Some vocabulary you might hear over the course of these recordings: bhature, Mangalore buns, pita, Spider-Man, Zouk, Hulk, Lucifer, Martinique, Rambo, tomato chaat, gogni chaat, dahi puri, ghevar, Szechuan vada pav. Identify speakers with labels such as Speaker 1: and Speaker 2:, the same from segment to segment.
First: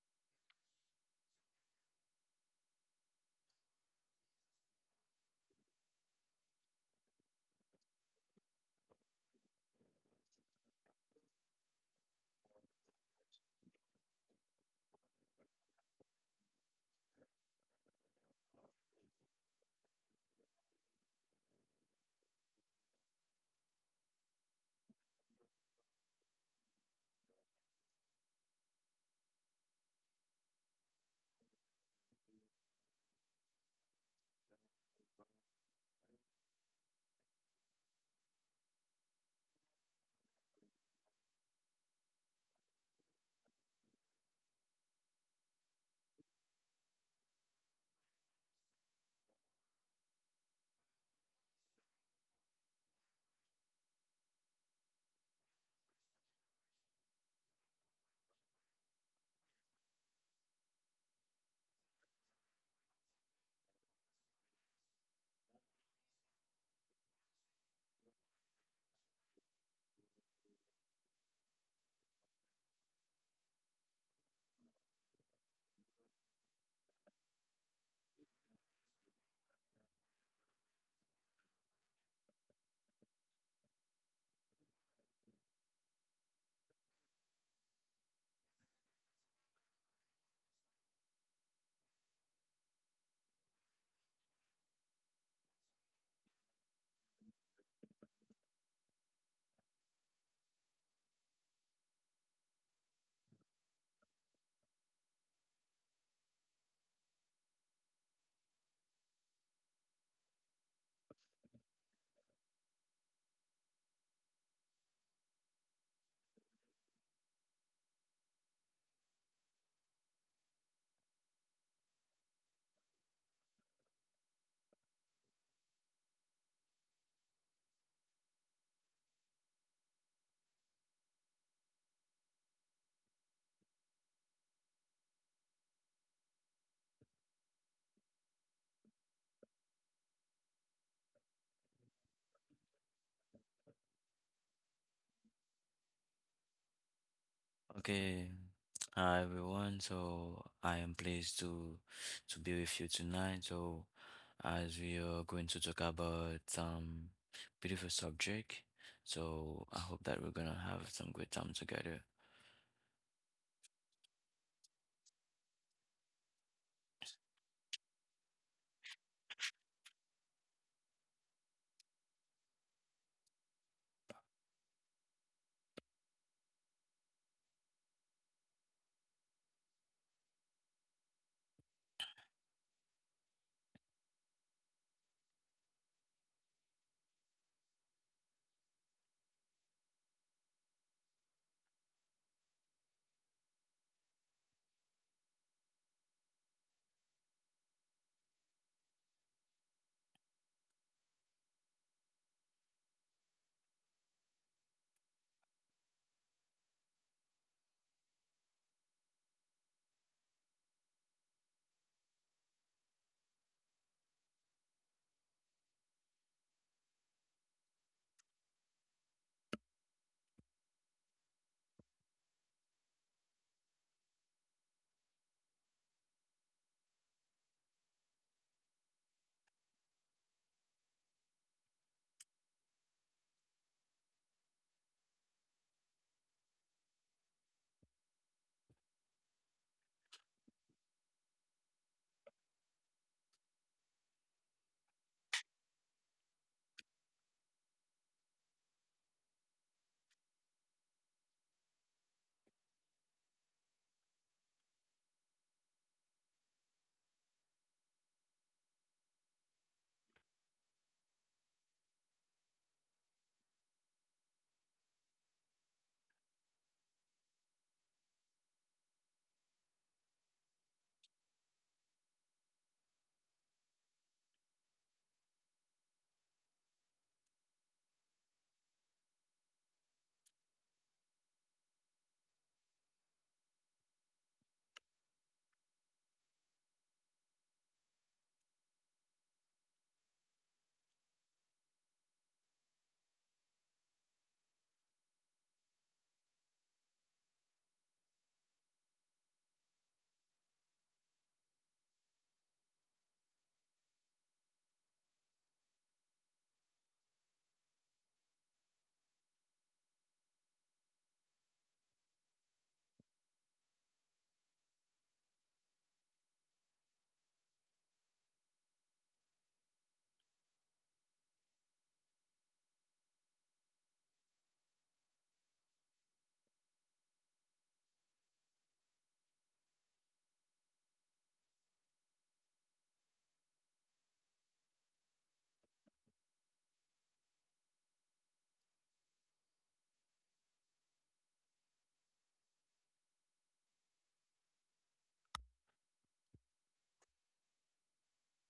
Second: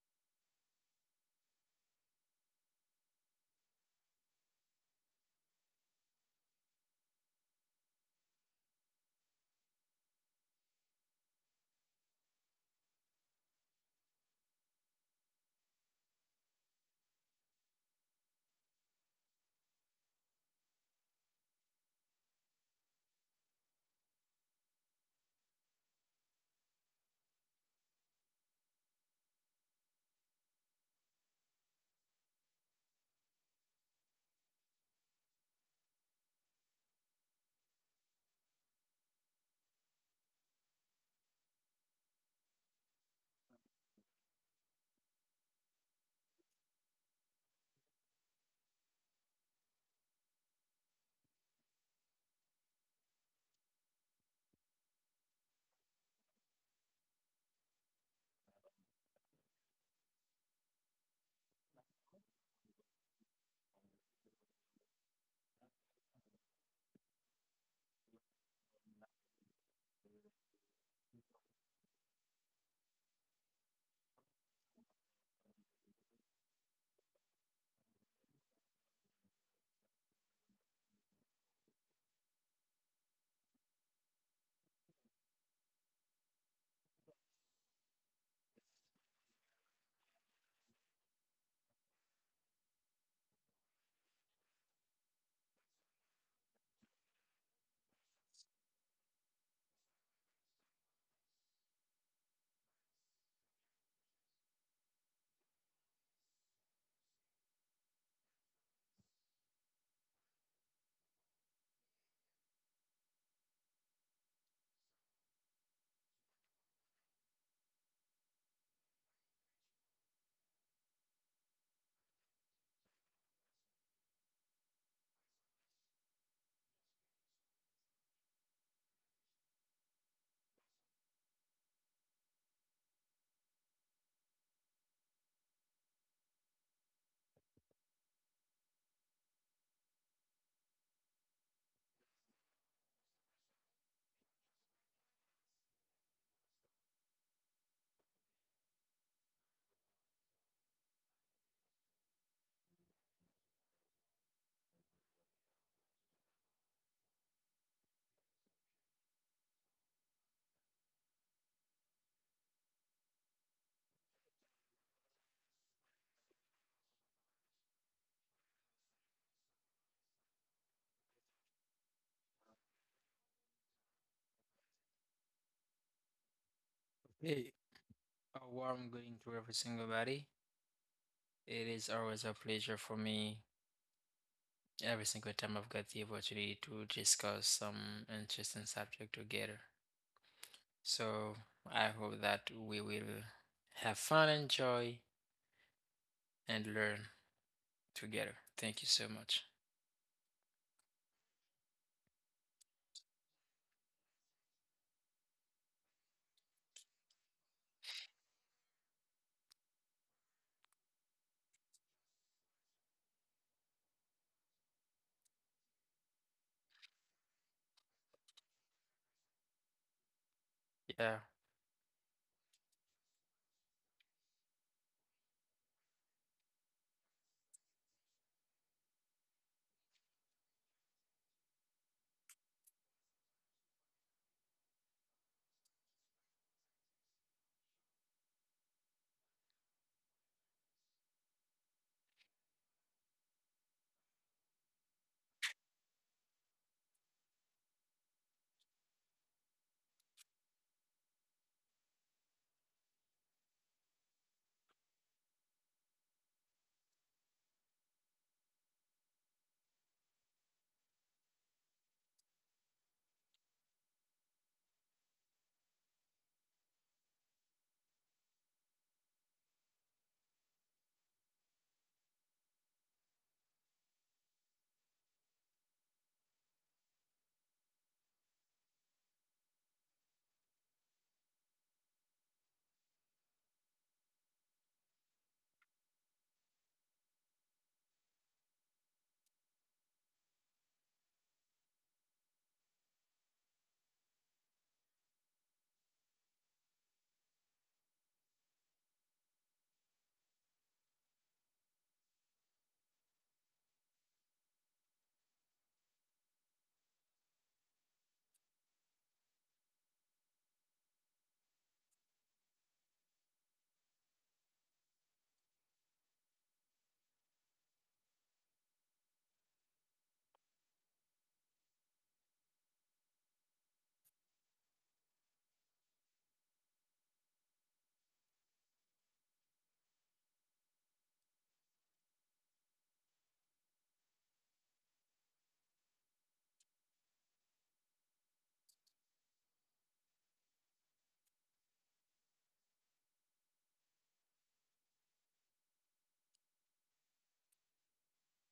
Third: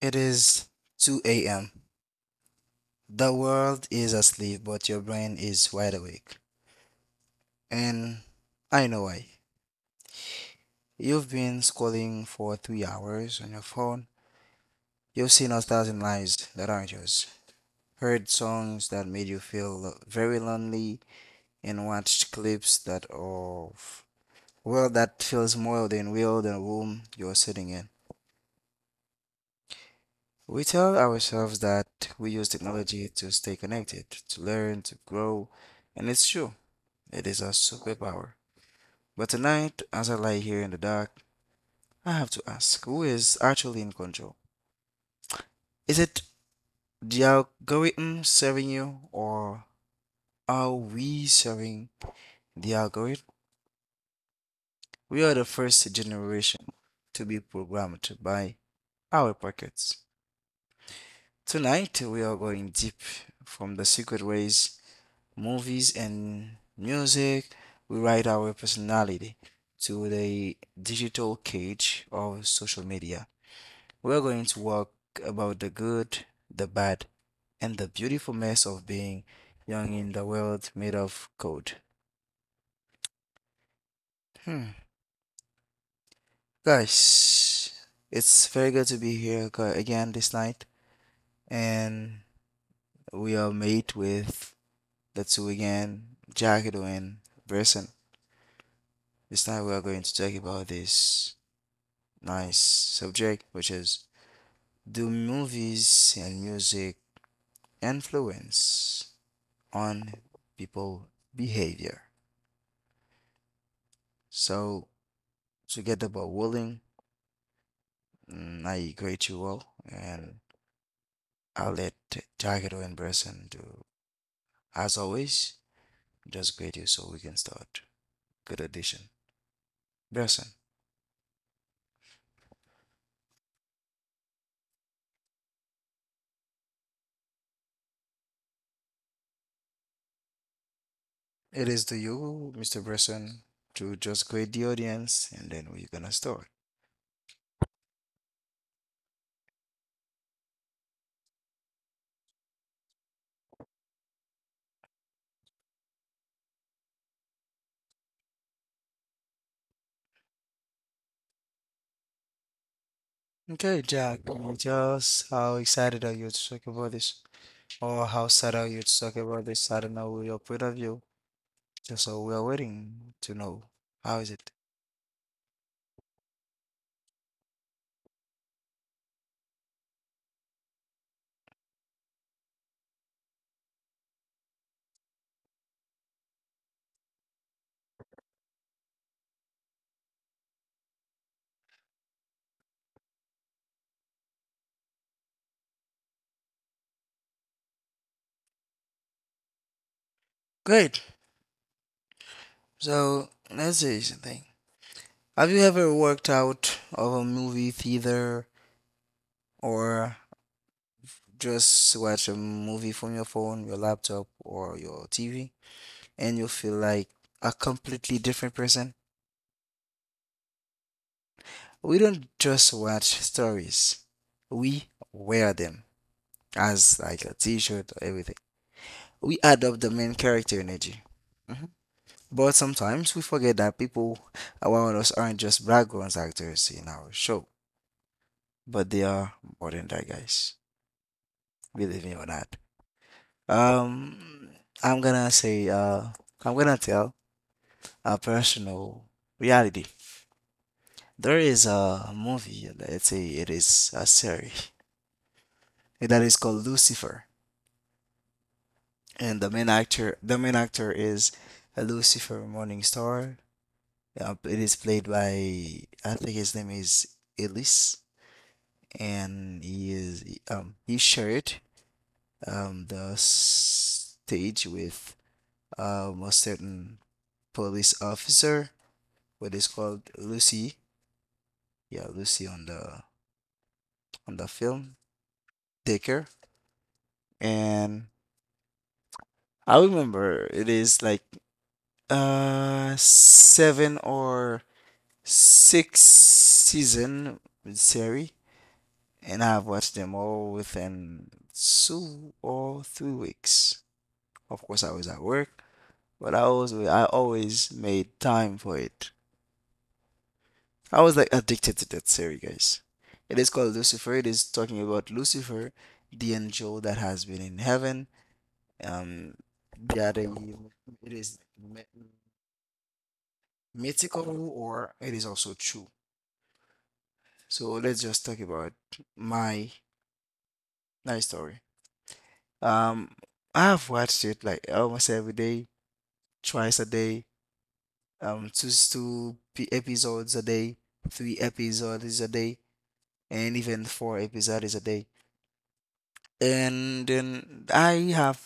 Speaker 1: It is 2 a.m. The world is asleep, but your brain is wide awake. And I know why. You've been scrolling for 3 hours on your phone. You've seen a thousand lives that aren't yours, heard songs that made you feel very lonely, and watched clips that of well that feels more than real than the room you're sitting in. We tell ourselves that we use technology to stay connected, to learn, to grow, and it's true. It is a superpower. But tonight, as I lie here in the dark, I have to ask, who is actually in control? Is it the algorithm serving you, or are we serving the algorithm? We are the first generation to be programmed by our pockets. Tonight, we are going deep from the secret ways, movies, and music. We write our personality to the digital cage of social media. We're going to walk about the good, the bad, and the beautiful mess of being young in the world made of code. Hmm. Guys, it's very good to be here again this night, and we are made with the two again, Jackido and Bresson. This night we are going to talk about this nice subject, which is, do movies and music influence on people behavior? So, together but willing, I greet you all, and I'll let Takeru and Bresson do. As always, just greet you so we can start. Good addition. Bresson, it is to you, Mr. Bresson, to just greet the audience, and then we're gonna start.
Speaker 2: Okay. Hi everyone. So I am pleased to be with you tonight. So as we are going to talk about some beautiful subject, so I hope that we're gonna have some great time together.
Speaker 1: Okay, Jack, just how excited are you to talk about this? Or how sad are you to talk about this? I don't know your point of view. Just so we are waiting to know. How is it?
Speaker 3: Hey, a warm greeting to every single body. It is always a pleasure for me every single time I've got the opportunity to discuss some interesting subject together. So I hope that we will have fun, enjoy, and learn together. Thank you so much.
Speaker 1: Great. So let's do something. Have you ever worked out of a movie theater or just watch a movie from your phone, your laptop, or your TV, and you feel like a completely different person?
Speaker 3: Yeah.
Speaker 1: We don't just watch stories, we wear them, as like a t-shirt or everything. We adopt the main character energy. Mhm. But sometimes we forget that people around us aren't just background actors in our show, but they are more than that, guys. Believe me or not. Um, I'm gonna say, uh, I'm gonna tell a personal reality. There is a movie, let's say it is a series that is called Lucifer, and the main actor is Lucifer Morningstar. Yep, it is played by, I think his name is Elise, and he shared the stage with a certain police officer, what is called Lucy. Yeah, Lucy on the film Dicker, and I remember it is like seven or six season series, and I've watched them all within 2 or 3 weeks. Of course, I was at work, but I always made time for it. I was like addicted to that series, guys. It is called Lucifer. It is talking about Lucifer, the angel that has been in heaven. Um, that it is mythical or it is also true. So let's just talk about my my story. Um, I've watched it like almost every day, twice a day, episodes a day, three episodes a day, and even four episodes a day. And then I have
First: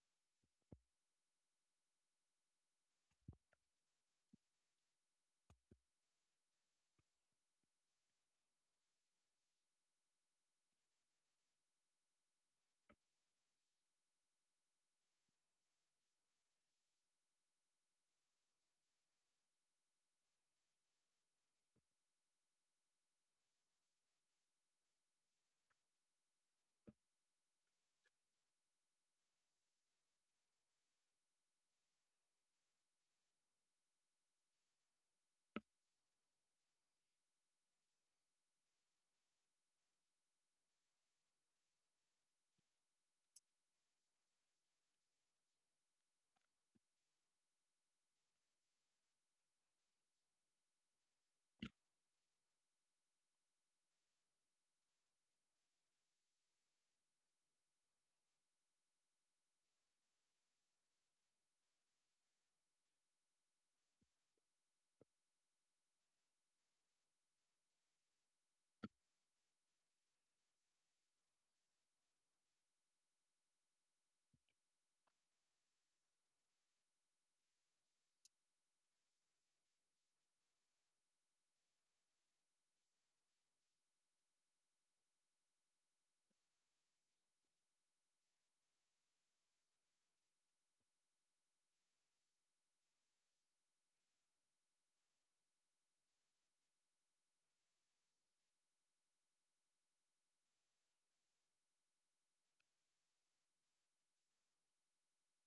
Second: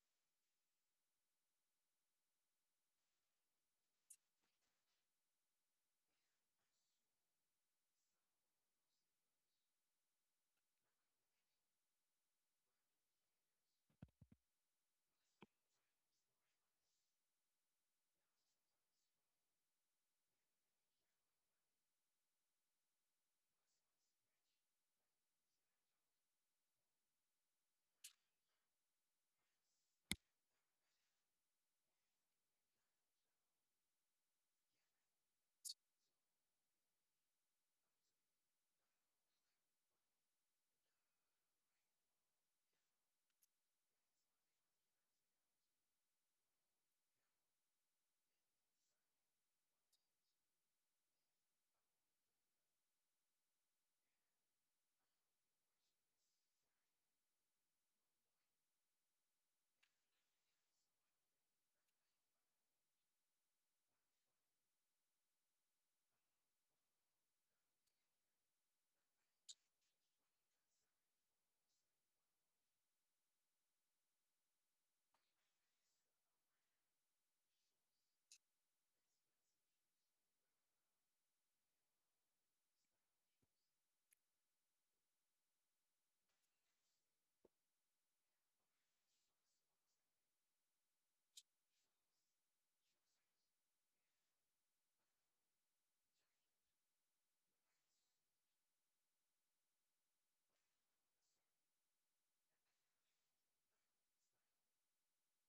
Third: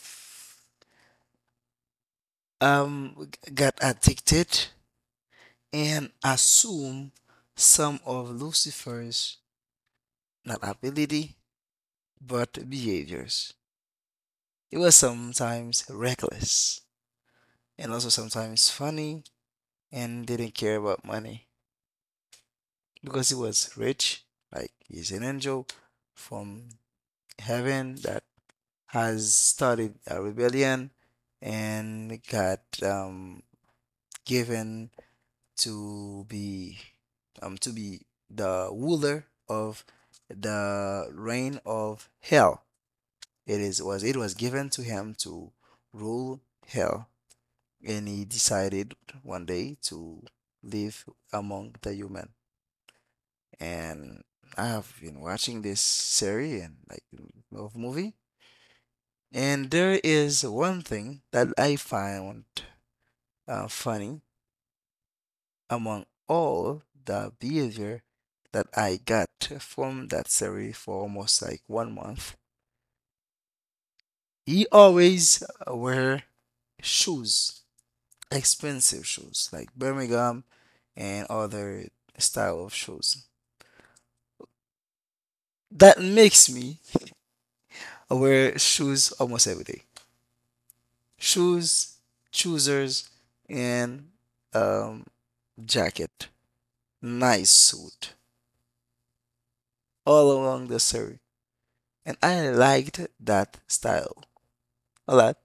Speaker 1: um g- got addicted and assume some of Lucifer's not ability but behaviors. It was sometimes reckless and also sometimes funny, and didn't care about money because he was rich, like he's an angel from heaven that has started a rebellion and got, given to be, to be the ruler of the reign of hell. It was given to him to rule hell, and he decided one day to live among the human. And I have been watching this series and like of movie. And there is one thing that I found funny among all the behavior that I got from that series for almost like one month. He always wear shoes, expensive shoes like Birmingham and other style of shoes. That makes me wear shoes almost every day. Shoes, choosers, and um, jacket, nice suit all along the story. And I liked that style a lot.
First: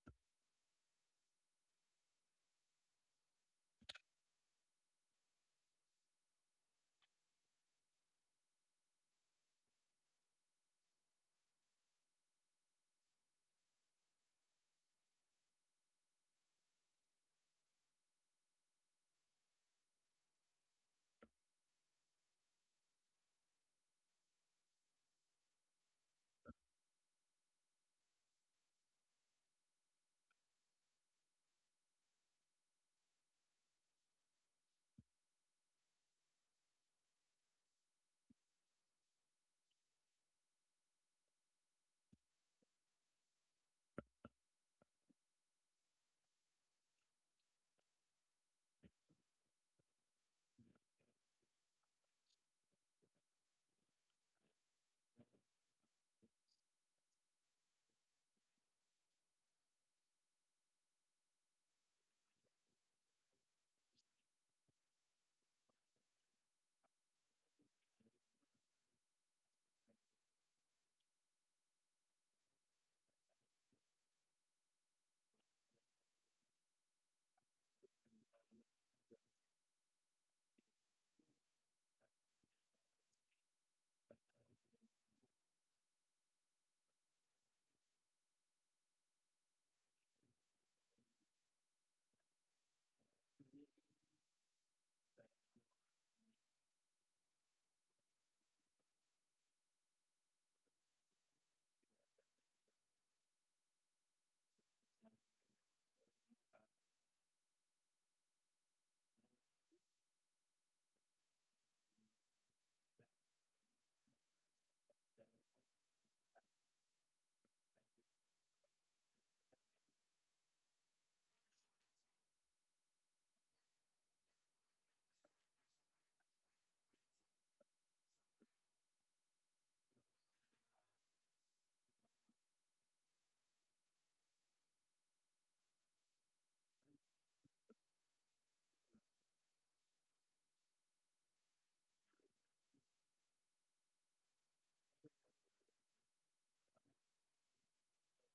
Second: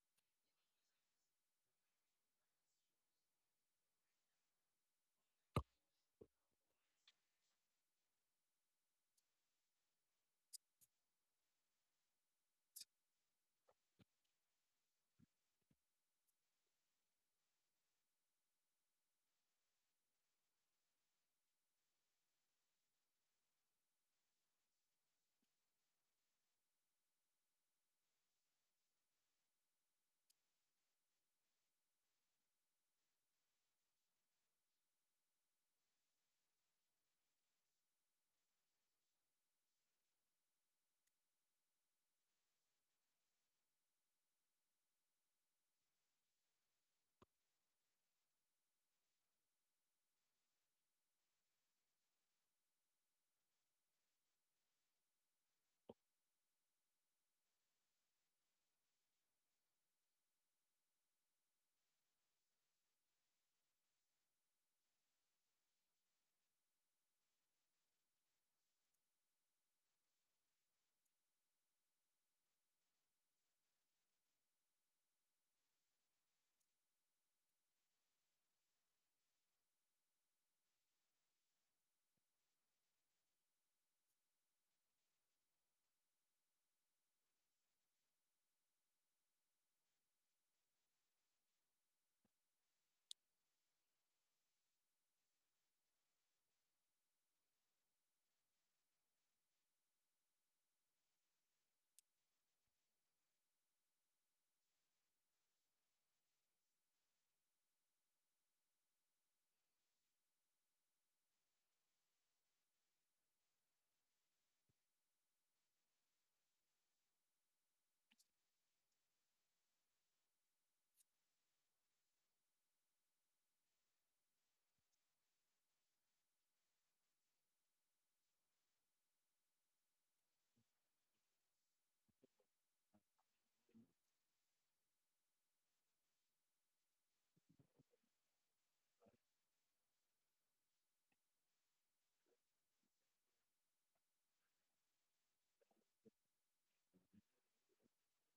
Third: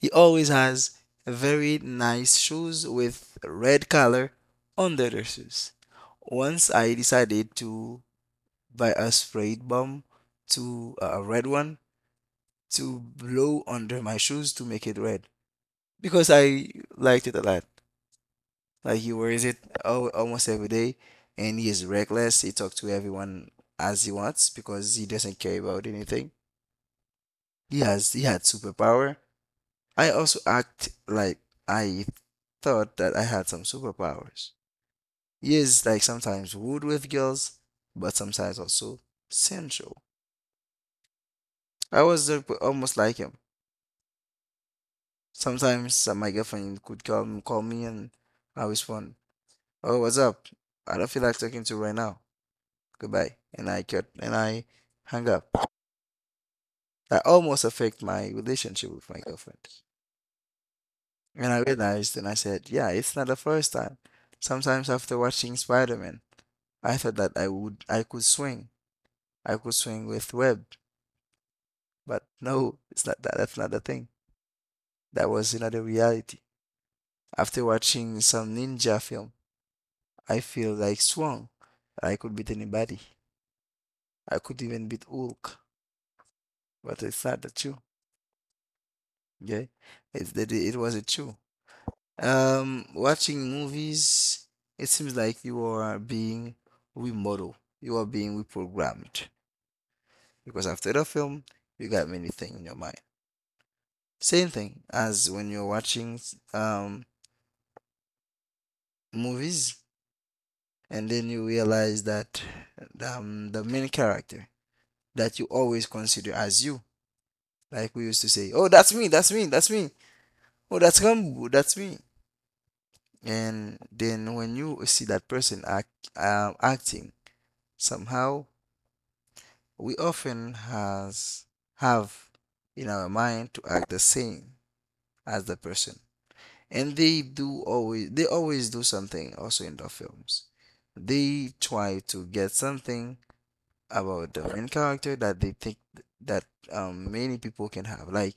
Speaker 1: He always has very nice shoes with red color under the shoes. Once I decided to buy a spray bomb, to a red one, to blow under my shoes to make it red because I liked it a lot. Like he wears it almost every day, and he is reckless. He talks to everyone as he wants because he doesn't care about anything. He had superpower. I also act like I thought that I had some superpowers. He is like sometimes rude with girls, but sometimes also sensual. I was, almost like him. Sometimes, my girlfriend could come call me, and I respond, "Oh, what's up? I don't feel like talking to you right now. Goodbye." And I cut, and I hung up. That almost affected my relationship with my girlfriend. And I realized, and I said, yeah, it's not the first time. Sometimes after watching Spider-Man, I thought that I could swing. I could swing with web. But no, it's not that, that's not the thing. That was another reality. After watching some ninja film, I feel like strong. I could beat anybody. I could even beat Hulk. But it's not the truth. Okay? It's that, it was a true. Watching movies, it seems like you are being remodeled, you are being reprogrammed because after the film, you got many things in your mind. Same thing as when you're watching um movies, and then you realize that, the main character that you always consider as you, like we used to say, oh, that's me, that's me, that's me, oh, that's Rambo, that's me. And then when you see that person act, acting somehow, we often has have in our mind to act the same as the person. And they always do something also in the films. They try to get something about the main character that they think that, many people can have. Like,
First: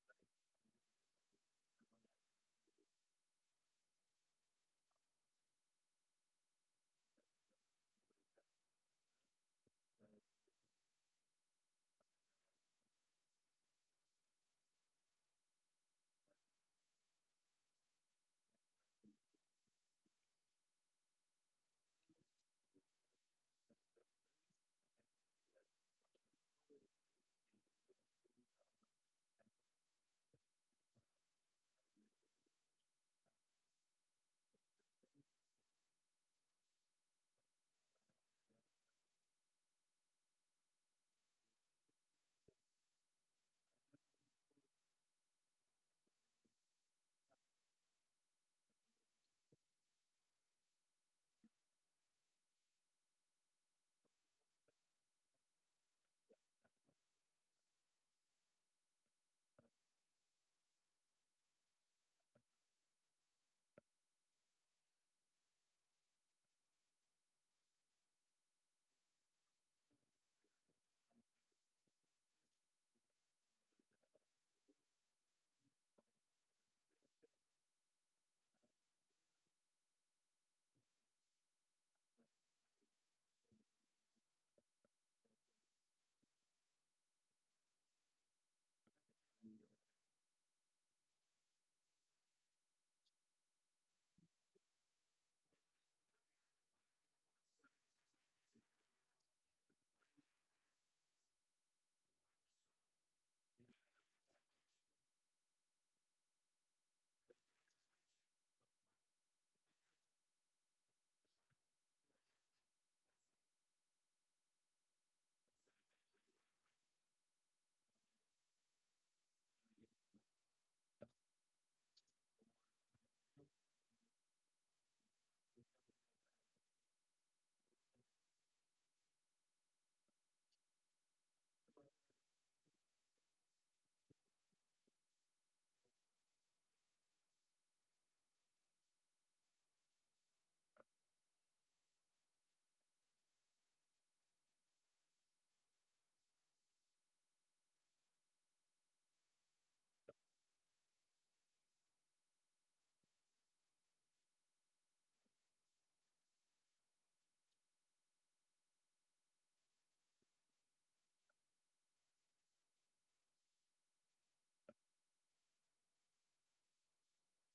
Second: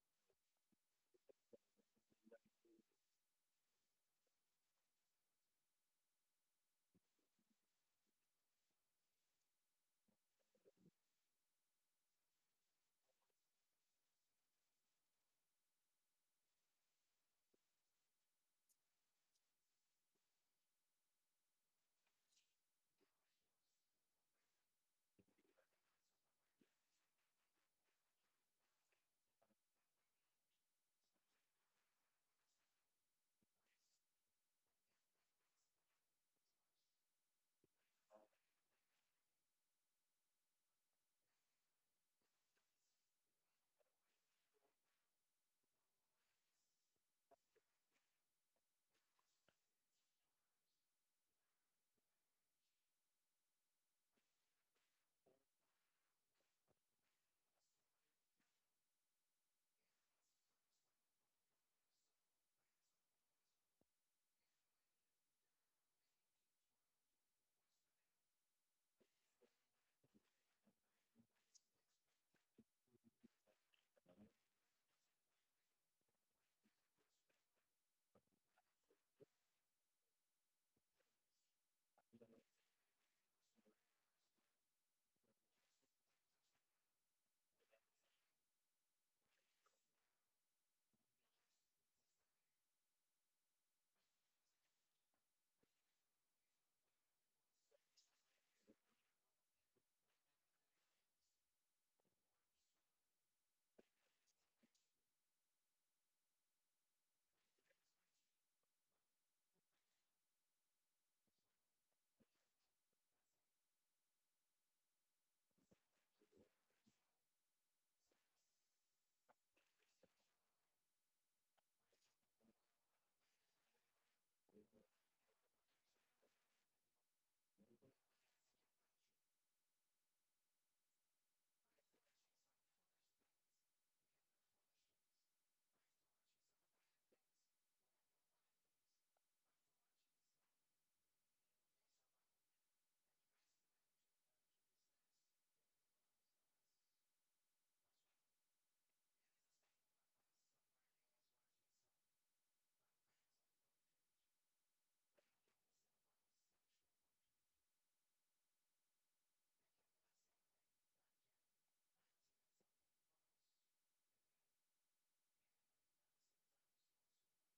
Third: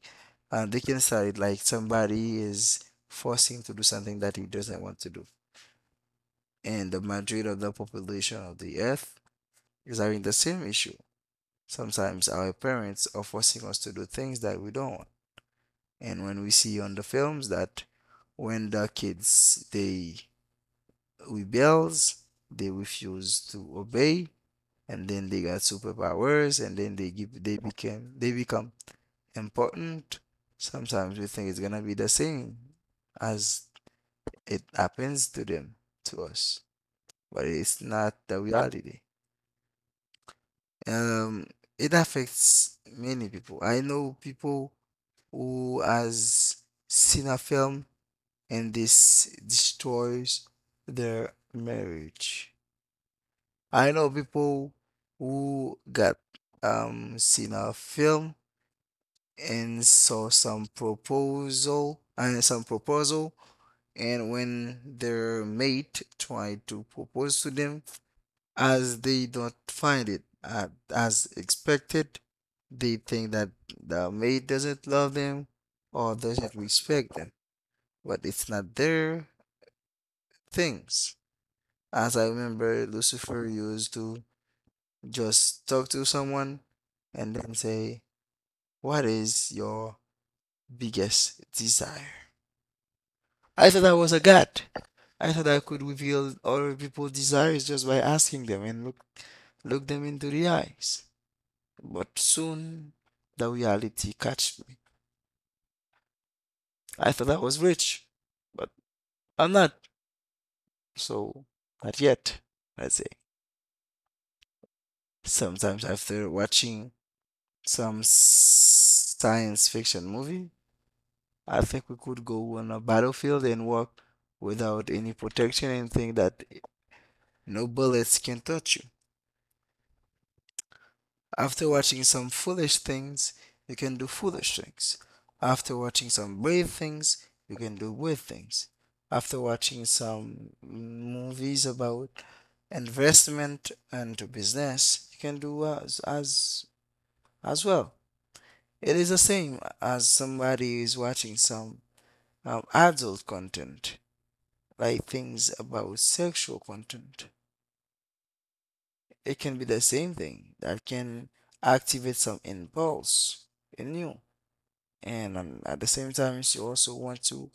Speaker 1: they can start like somebody is forcing to do something that he doesn't want to do. And the majority of the population of the earth is having the same issue. Sometimes our parents are forcing us to do things that we don't want. And when we see on the films that when the kids they rebels, they refuse to obey, and then they got superpowers, and then they give they became they become important. Sometimes we think it's gonna be the same as it happens to them, to us, but it's not the reality. Um, it affects many people. I know people who has seen a film, and this destroys their marriage. I know people who got seen a film and saw some proposal and some proposal, and when their mate tried to propose to them, as they don't find it, as expected, they think that the mate doesn't love them or doesn't respect them, but it's not their things. As I remember, Lucifer used to just talk to someone and then say, "What is your biggest desire?" I thought I was a god. I thought I could reveal other people's desires just by asking them and look, them into the eyes. But soon the reality catched me. I thought I was rich, but I'm not. So, not yet, I'd say. Sometimes after watching some science fiction movie, I think we could go on a battlefield and walk without any protection and think that no bullets can touch you. After watching some foolish things, you can do foolish things. After watching some brave things, you can do brave things. After watching some movies about investment and business, you can do as well. It is the same as somebody is watching some, adult content, like things about sexual content. It can be the same thing that can activate some impulse in you, and, at the same time, you also want to,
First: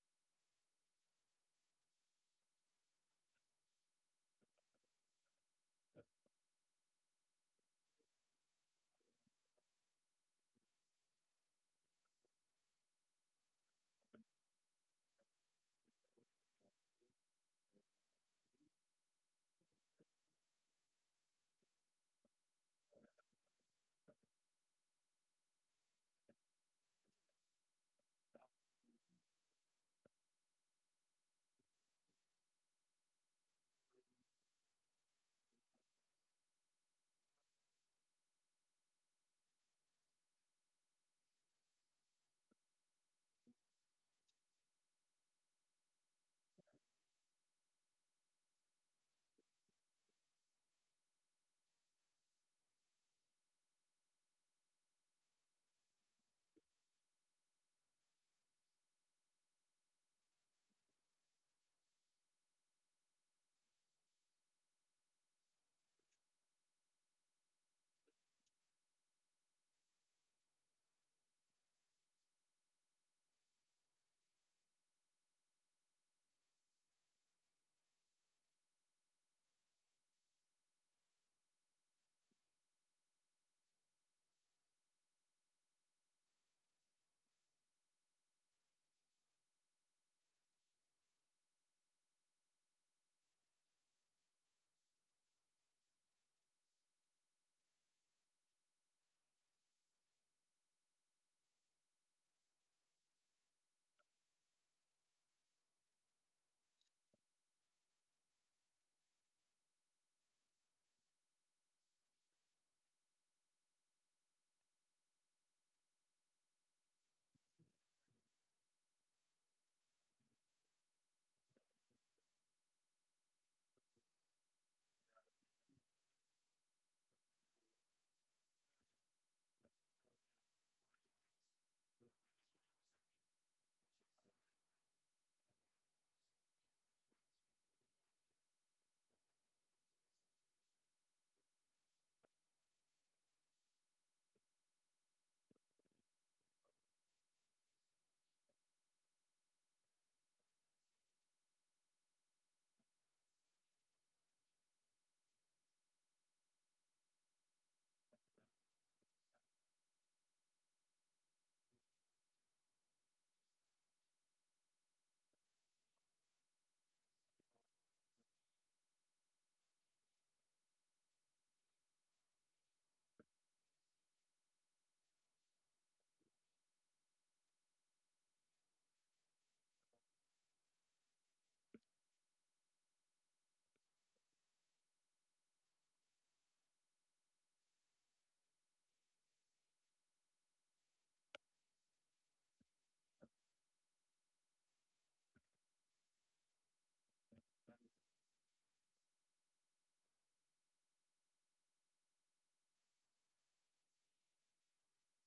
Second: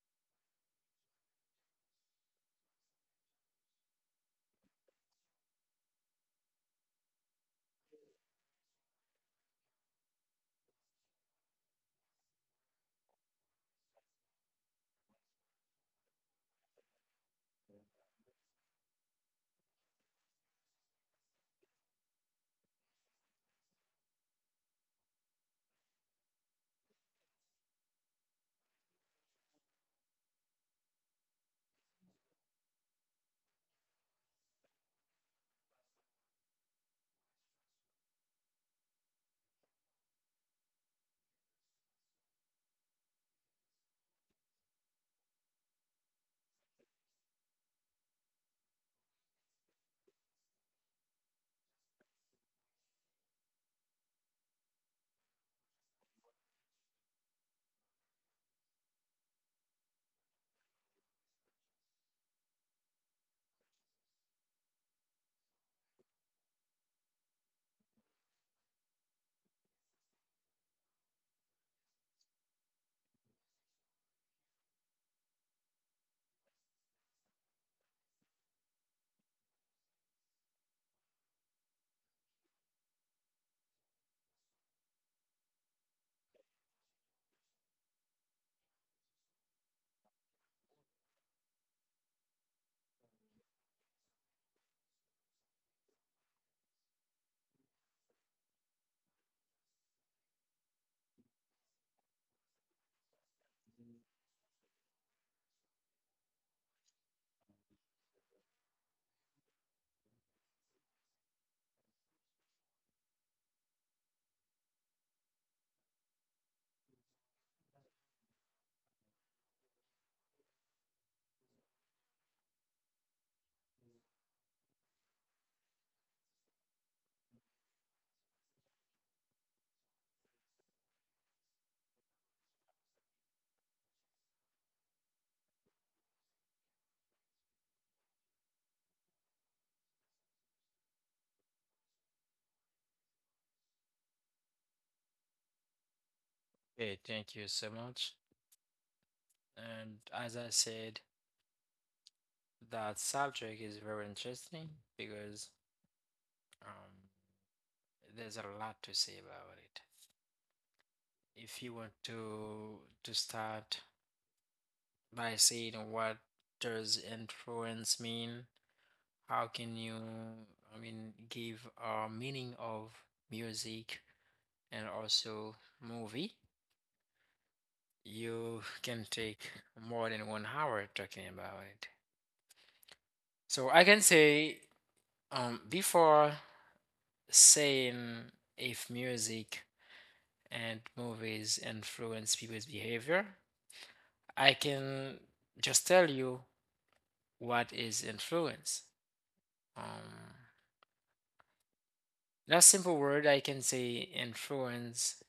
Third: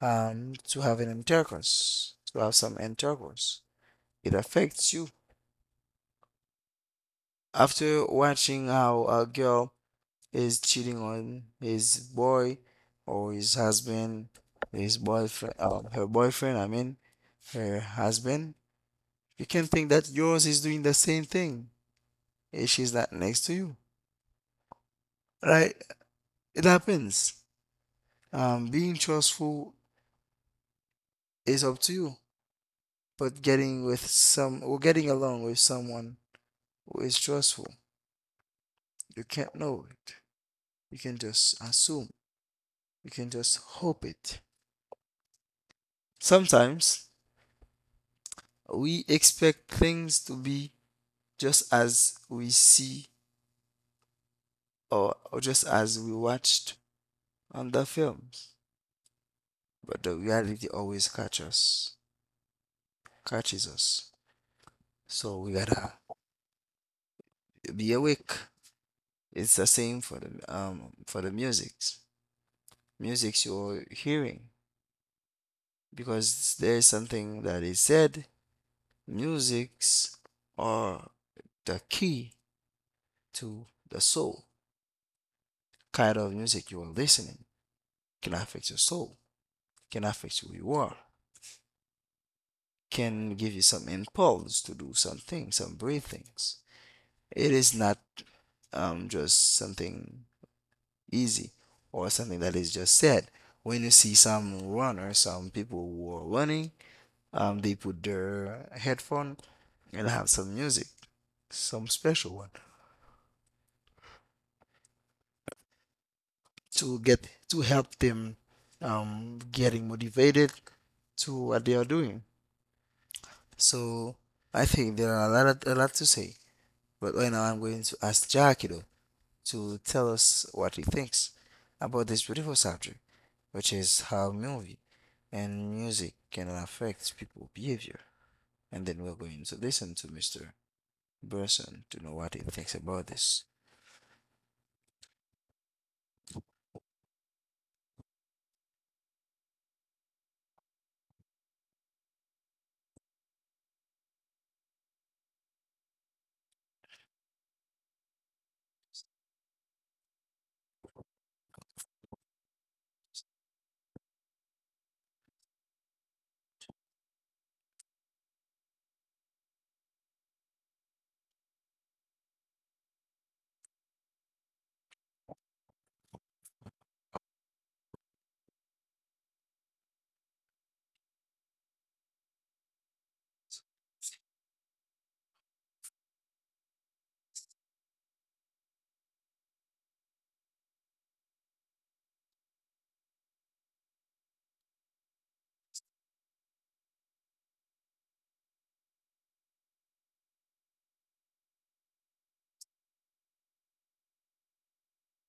Speaker 1: to have an intercourse, to have some intercourse. It affects you. After watching how a girl is cheating on his boy or his husband, his boyfriend, her boyfriend, I mean, her husband. You can think that yours is doing the same thing if she's not next to you, right? It happens. Being trustful is up to you, but getting with some or getting along with someone who is trustful, you can't know it. You can just assume. You can just hope it. Sometimes we expect things to be just as we see, or just as we watched on the films, but the reality always catches us. catches us. So we gotta be awake. It's the same for the musics. Musics you're hearing because there's something that is said. Musics are the key to the soul. Kind of music you are listening can affect your soul, can affect who you are, can give you some impulse to do something, some brave things. It is not just something easy or something that is just said. When you see some runner, some people who are running, they put their headphone and have some music, some special one to get to help them getting motivated to what they are doing. So I think there are a lot to say. But right now I'm going to ask Jackie, though, to tell us what he thinks about this beautiful subject, which is how movie and music can affect people's behavior. And then we're going to listen to Mr. Burson to know what he thinks about this.
Speaker 3: Hey, thank you so much. And as I said, that subject is very interesting because um, there's a lot to say about it. If you want to start by saying, what does influence mean? How can you, I mean, give a meaning of music and also movie? You can take more than 1 hour talking about it. So I can say, before saying if music and movies influence people's behavior, I can just tell you, what is influence? Um, in a simple word, I can say influence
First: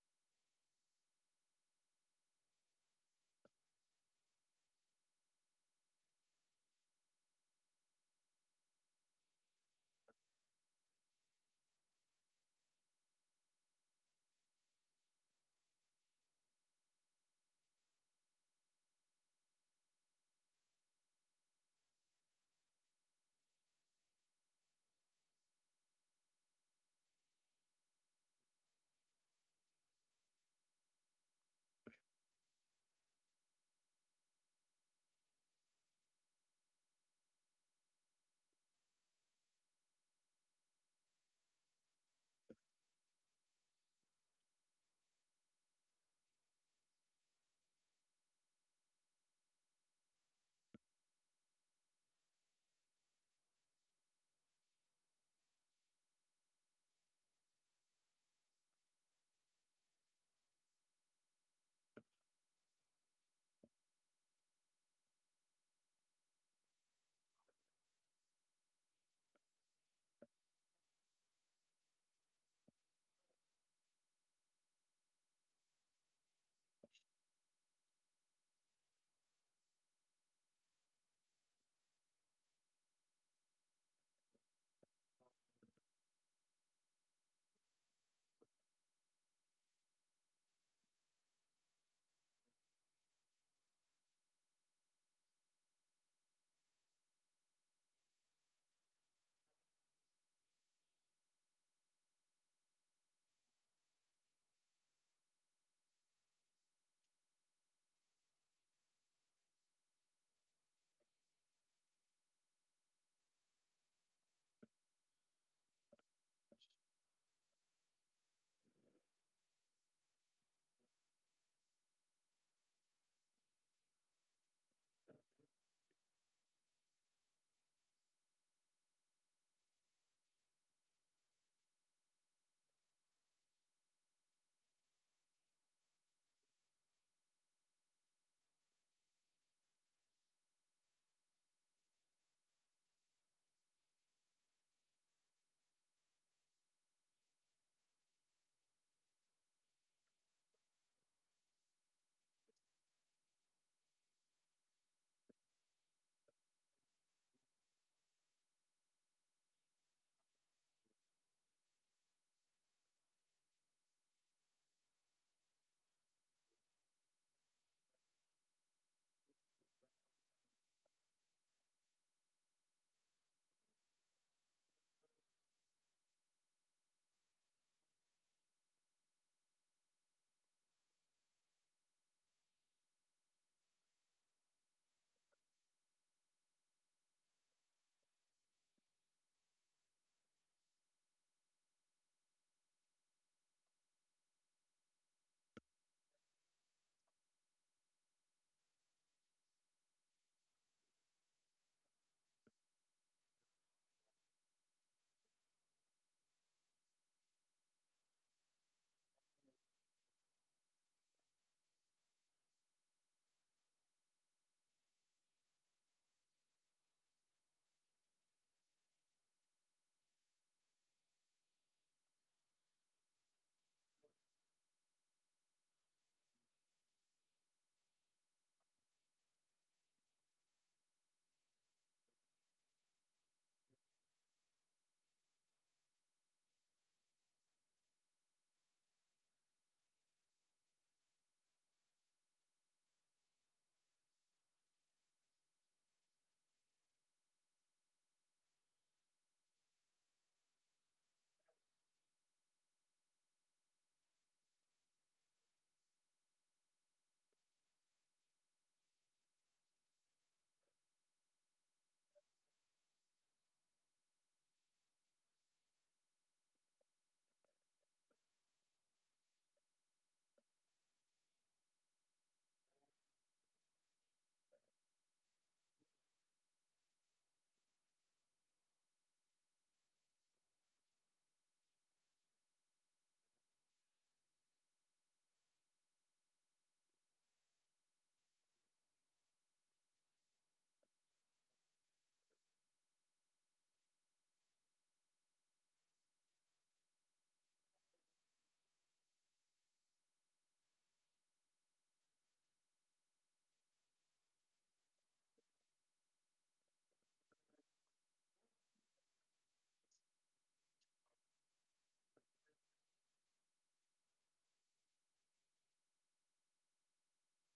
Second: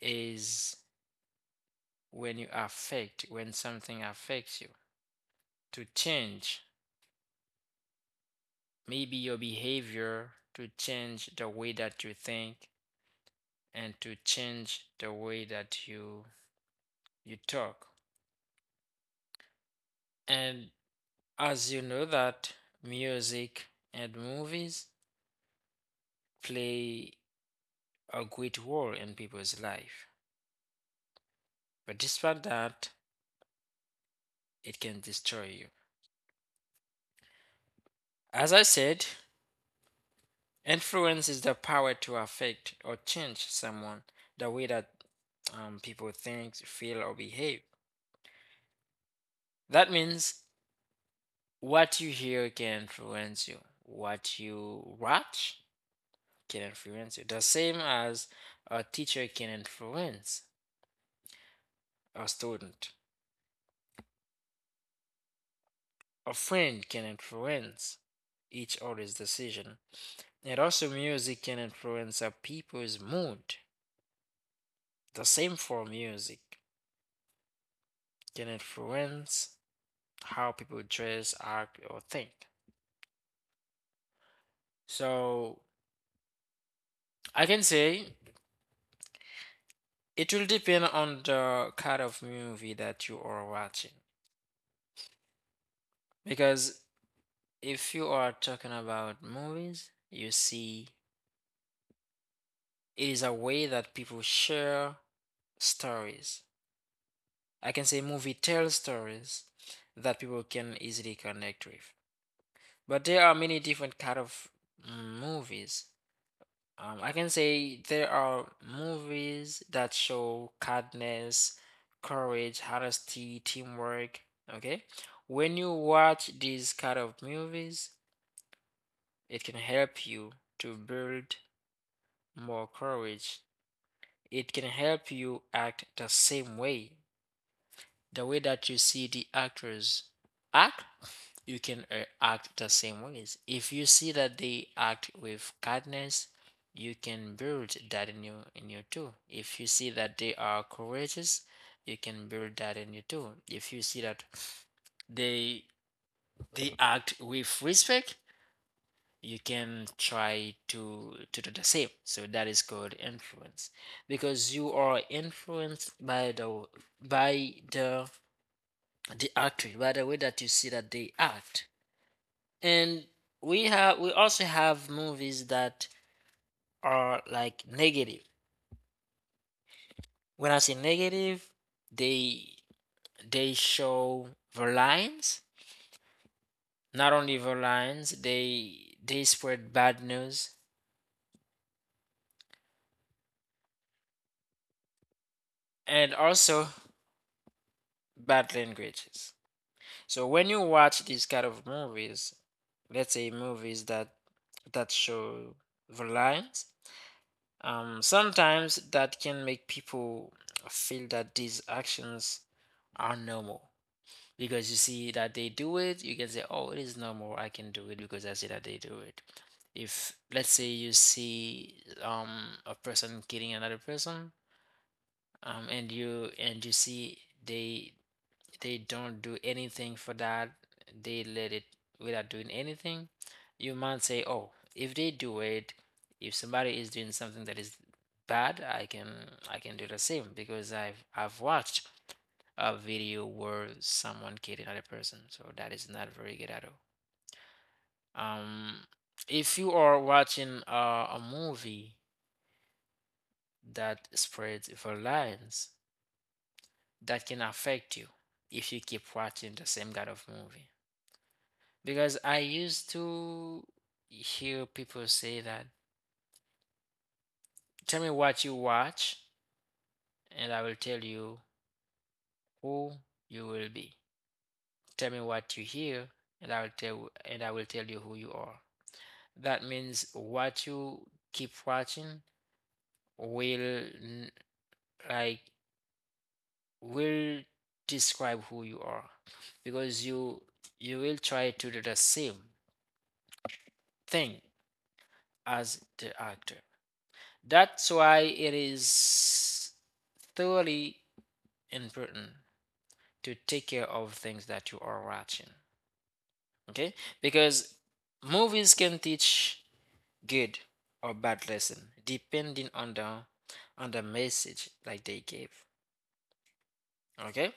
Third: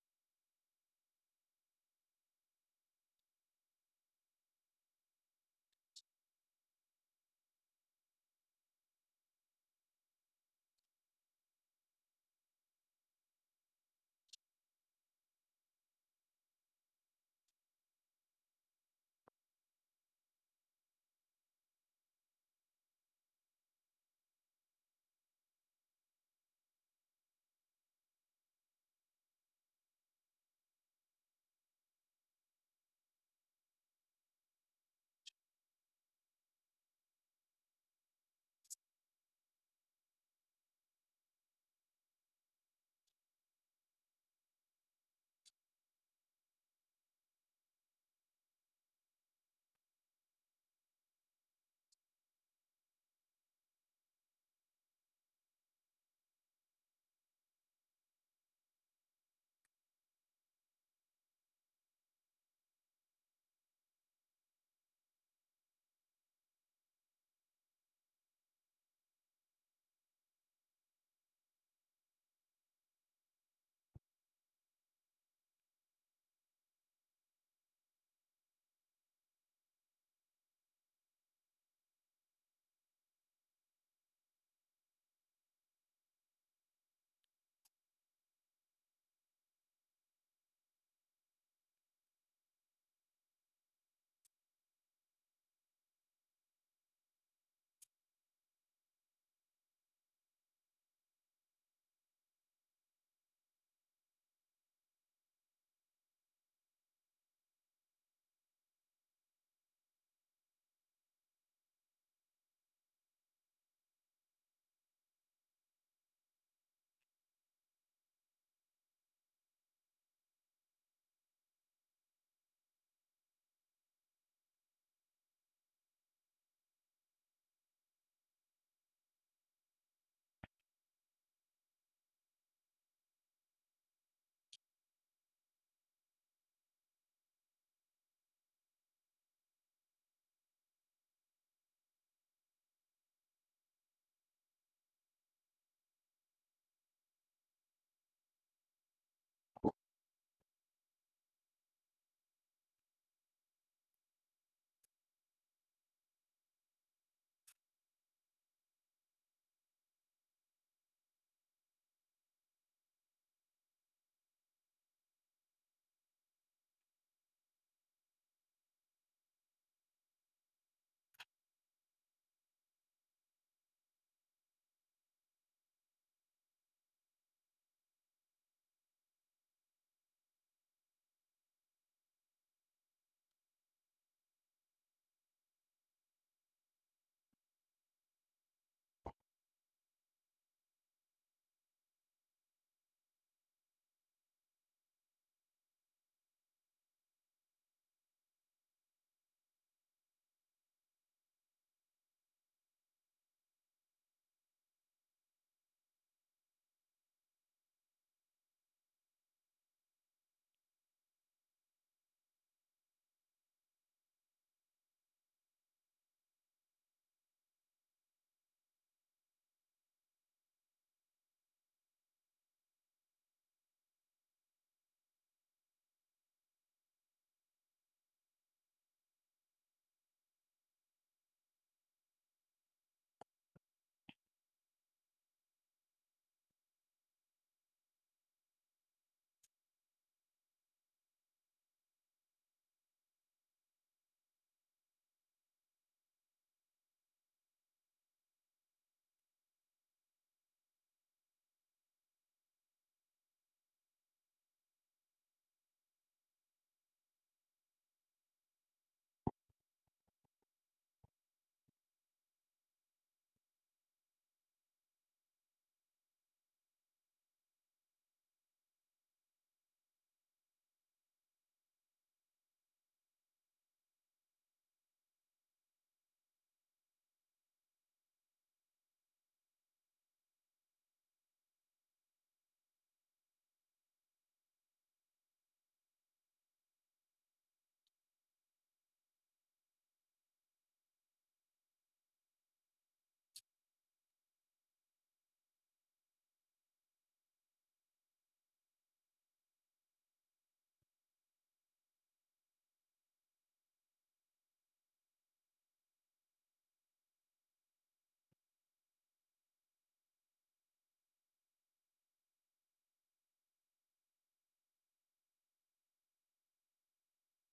Speaker 3: is when you affect, when something affects you. To change, maybe your behavior, to change the way that you think, and to change the way that you talk. And as you know that music and movies play a great role in people's life. But despite that, it can destroy you. As I said, influence is the power to affect or change someone, the way that people think, feel, or behave. That means what you hear can influence you, what you watch can influence you, the same as a teacher can influence a student, a friend can influence each other's decision. And also, music can influence a people's mood. The same for music can influence how people dress, act, or think. So I can say it will depend on the kind of movie that you are watching. Because if you are talking about movies, you see it is a way that people share stories. I can say movie tells stories that people can easily connect with. But there are many different kind of movies. I can say there are movies that show kindness, courage, honesty, teamwork. Okay, when you watch these kind of movies, it can help you to build more courage. It can help you act the same way, the way that you see the actors act. You can act the same ways. If you see that they act with kindness, you can build that in you too. If you see that they are courageous, you can build that in you too. If you see that they they act with respect, you can try to do the same. So that is called influence, because you are influenced by by the the actor, by the way that you see that they act. And we also have movies that are like negative. When I say negative, they they show violence. Not only violence, they spread bad news and also bad languages. So when you watch these kind of movies, let's say movies that show violence. Sometimes that can make people feel that these actions are normal, because you see that they do it, you can say, oh, it is normal, I can do it because I see that they do it. If, let's say, you see um a person killing another person, and you see they they don't do anything for that, they let it without doing anything, you might say, oh, if they do it, if somebody is doing something that is bad, I can do the same because I've watched a video where someone killed another person. So that is not very good at all. Um, if you are watching a movie that spreads violence, that can affect you if you keep watching the same kind of movie. Because I used to hear people say that, tell me what you watch, and I will tell you who you will be. Tell me what you hear, and I will tell and I will tell you who you are. That means what you keep watching will like will describe who you are, because you will try to do the same thing as the actor. That's why it is thoroughly important to take care of things that you are watching. Okay? Because movies can teach good or bad lesson depending on the message like they gave. Okay?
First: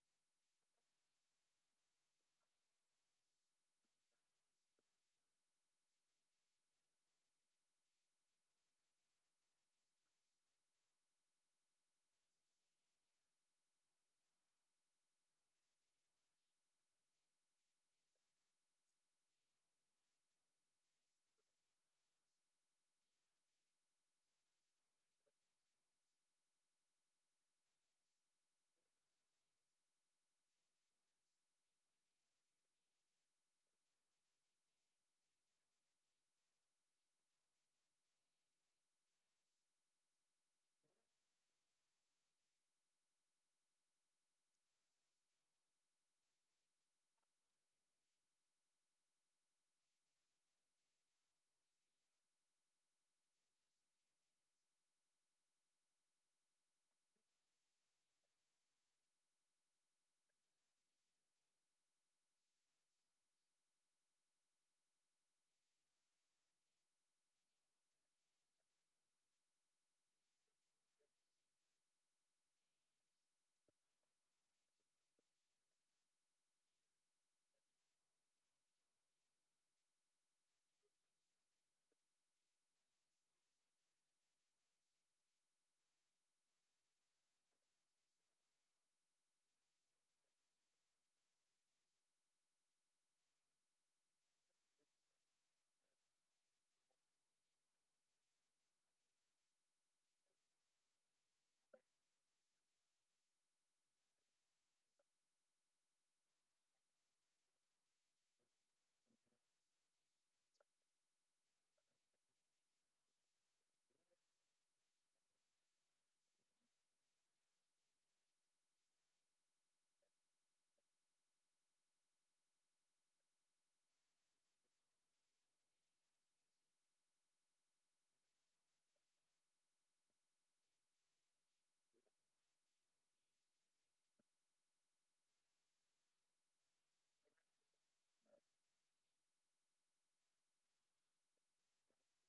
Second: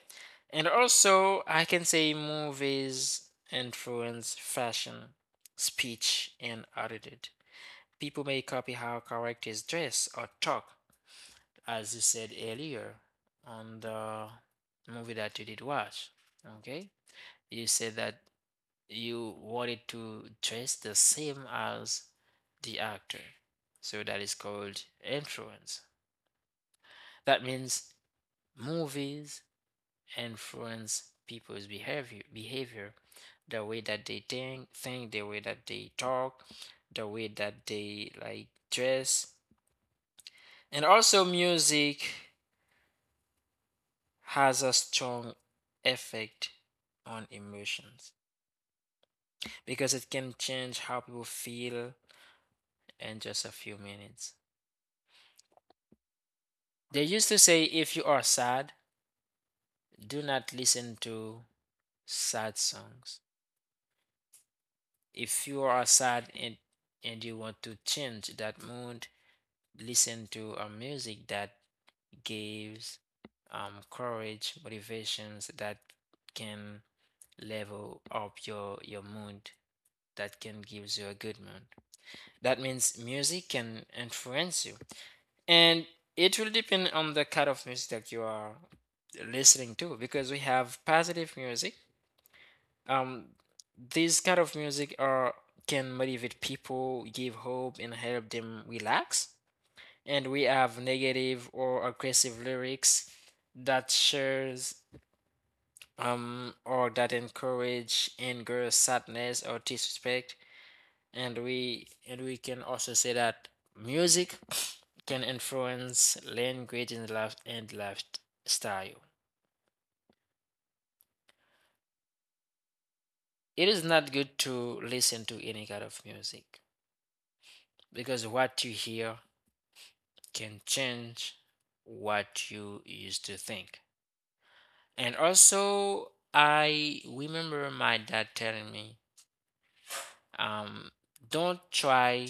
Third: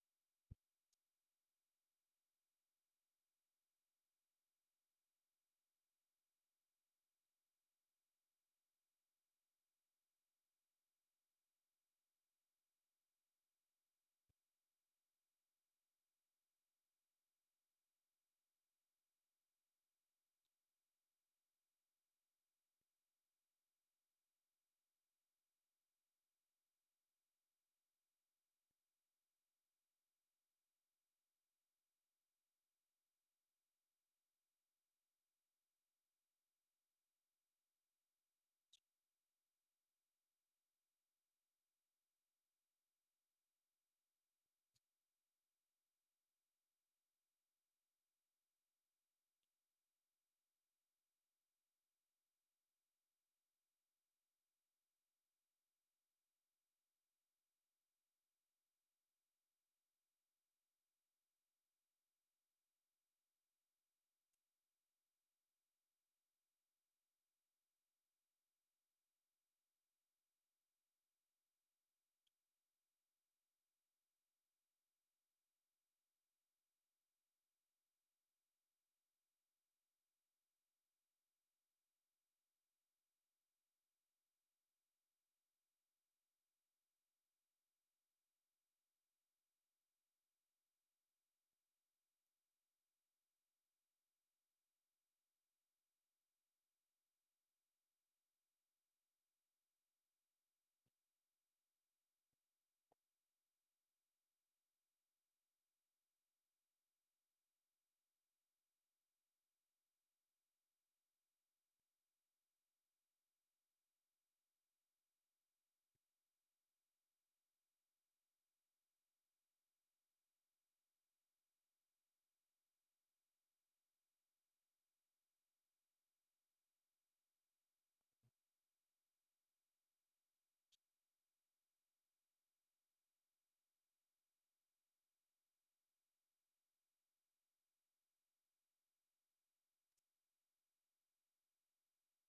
Speaker 3: And also I can say movies influence fashion, speech, and attitude. People may copy how characters dress or talk, as you said earlier on the movie that you did watch. Okay, you said that you wanted to dress the same as the actor, so that is called influence. That means movies influence people's behavior, the way that they think, the way that they talk, the way that they like dress, and also music has a strong effect on emotions because it can change how people feel in just a few minutes. They used to say, if you are sad, do not listen to sad songs. If you are sad and you want to change that mood, listen to a music that gives courage, motivations that can level up your mood, that can gives you a good mood. That means music can influence you. And it will depend on the kind of music that you are listening to, because we have positive music. Um, these kind of music are can motivate people, give hope, and help them relax. And we have negative or aggressive lyrics that shares or that encourage anger, sadness, or disrespect. And we can also say that music can influence language and lifestyle. It is not good to listen to any kind of music, because what you hear can change what you used to think. And also, I remember my dad telling me, um, don't try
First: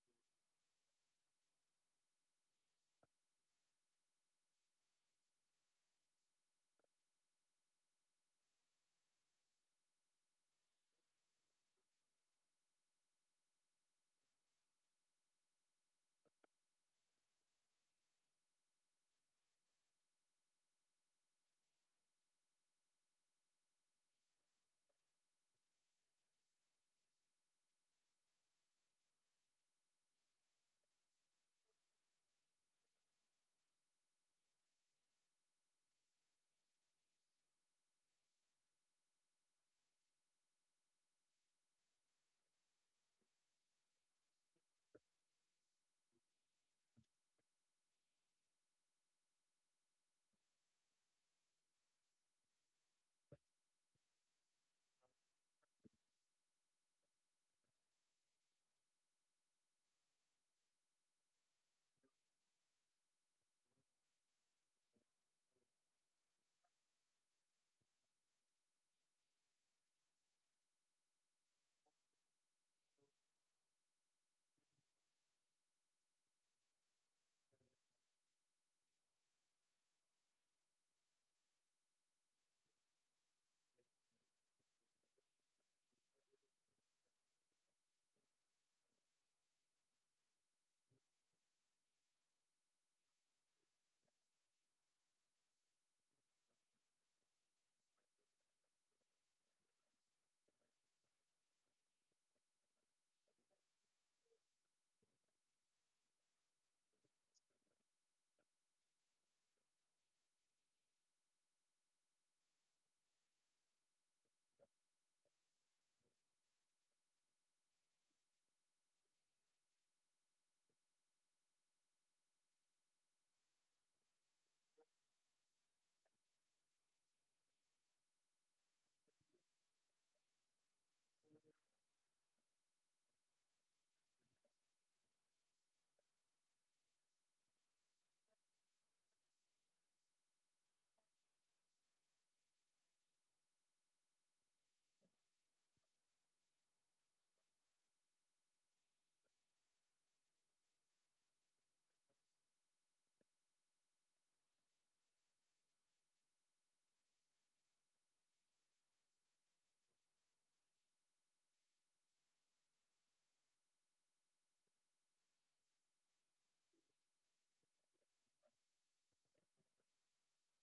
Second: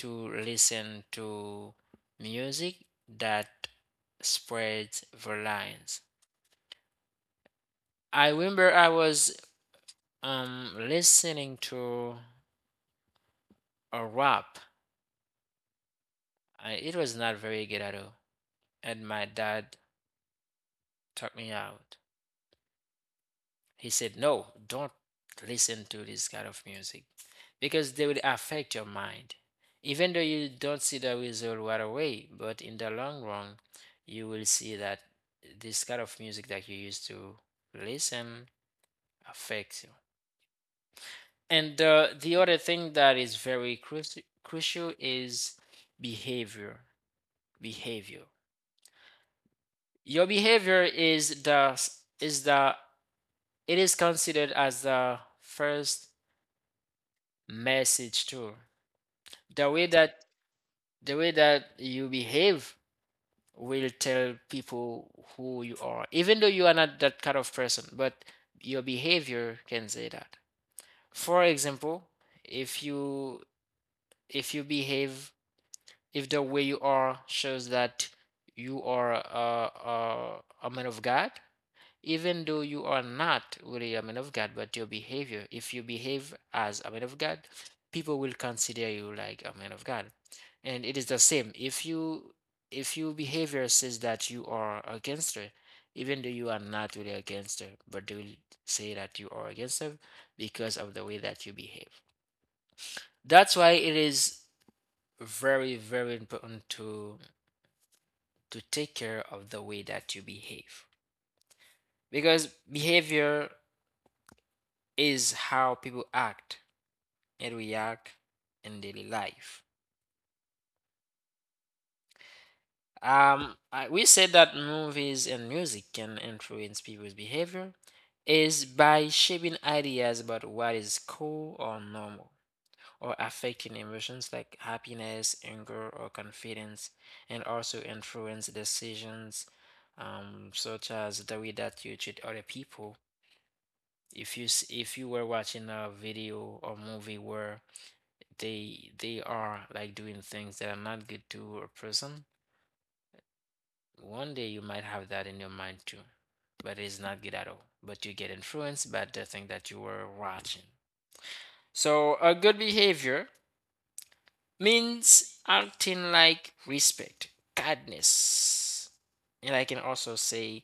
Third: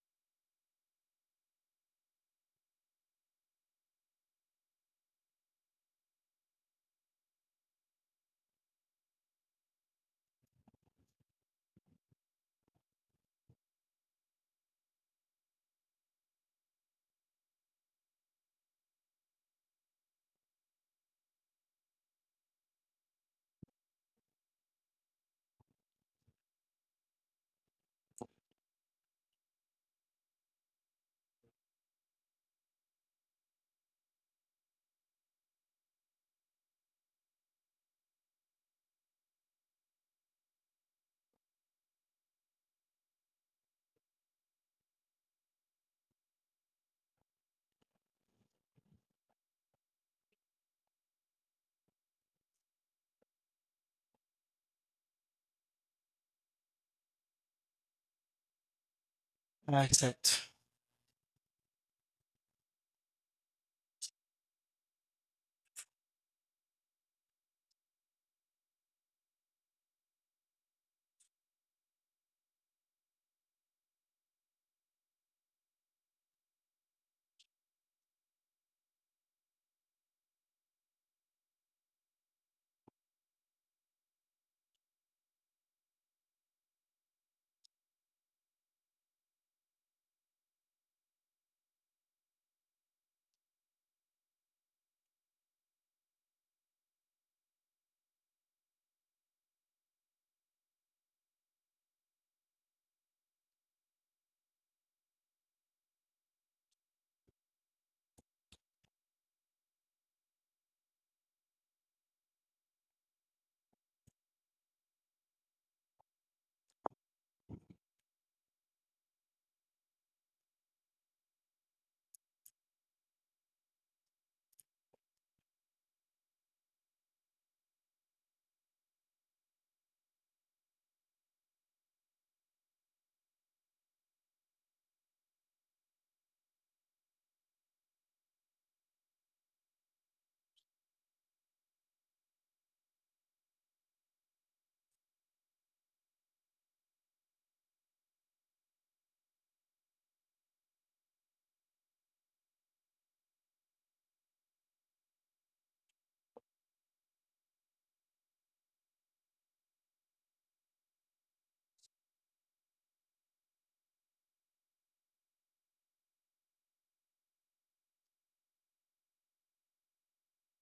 Speaker 3: to listen to music that spreads violence. I remember I was listening to a rap. It was not very good at all. And my dad took me out. He said, "No, don't listen to this kind of music because they will affect your mind. Even though you don't see the result right away, but in the long run, you will see that this kind of music that you used to listen affects you." And the other thing that is very crucial is behavior. Behavior. Your behavior is the, it is considered as the first message too. The
Speaker 1: I
Speaker 3: way that
Speaker 1: accept.
Speaker 3: the way that you behave will tell people who you are, even though you are not that kind of person, but your behavior can say that. For example, if you if you behave, if the way you are shows that you are a man of God, even though you are not really a man of God, but your behavior, if you behave as a man of God, people will consider you like a man of God. And it is the same. If you if your behavior says that you are a gangster, even though you are not really a gangster, but they will say that you are a gangster because of the way that you behave. That's why it is very, very important to take care of the way that you behave, because behavior is how people act and react in daily life. Um, we said that movies and music can influence people's behavior is by shaping ideas about what is cool or normal, or affecting emotions like happiness, anger, or confidence, and also influence decisions, such as the way that you treat other people. If you if you were watching a video or movie where they are like doing things that are not good to a person, one day you might have that in your mind too, but it's not good at all. But you get influenced by the thing that you were watching. So a good behavior means acting like respect, kindness, and I can also say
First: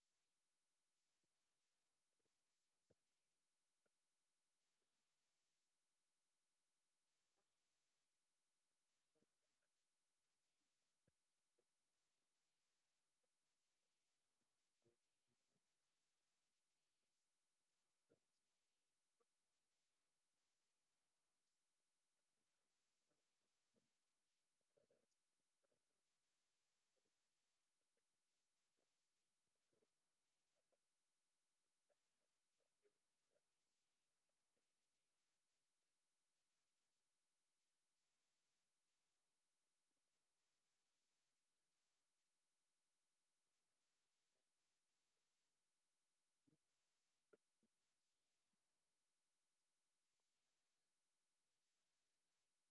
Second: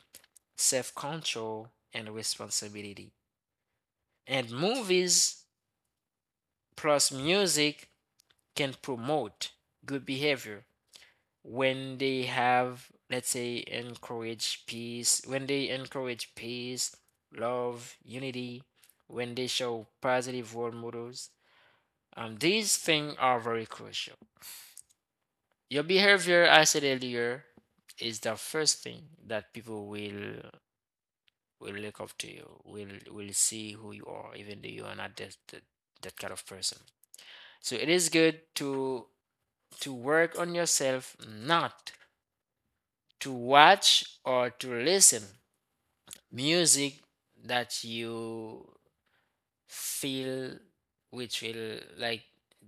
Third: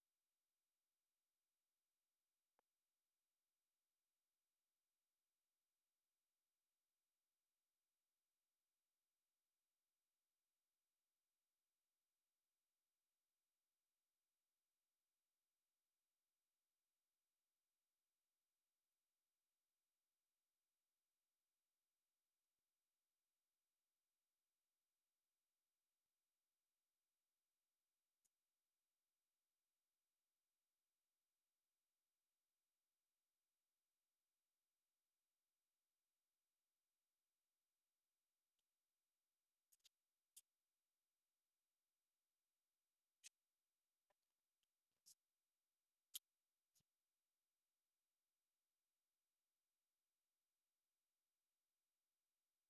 Speaker 3: self-control and responsibility. And movies plus music can promote good behavior when they have, let's say, encourage peace, when they encourage peace, love, unity, when they show positive role models. Um, these things are very crucial. Your behavior, I said earlier, is the first thing that people will look up to, you will see who you are, even though you are not that kind of person. So it is good to work on yourself, not to watch or to listen music that you feel which will like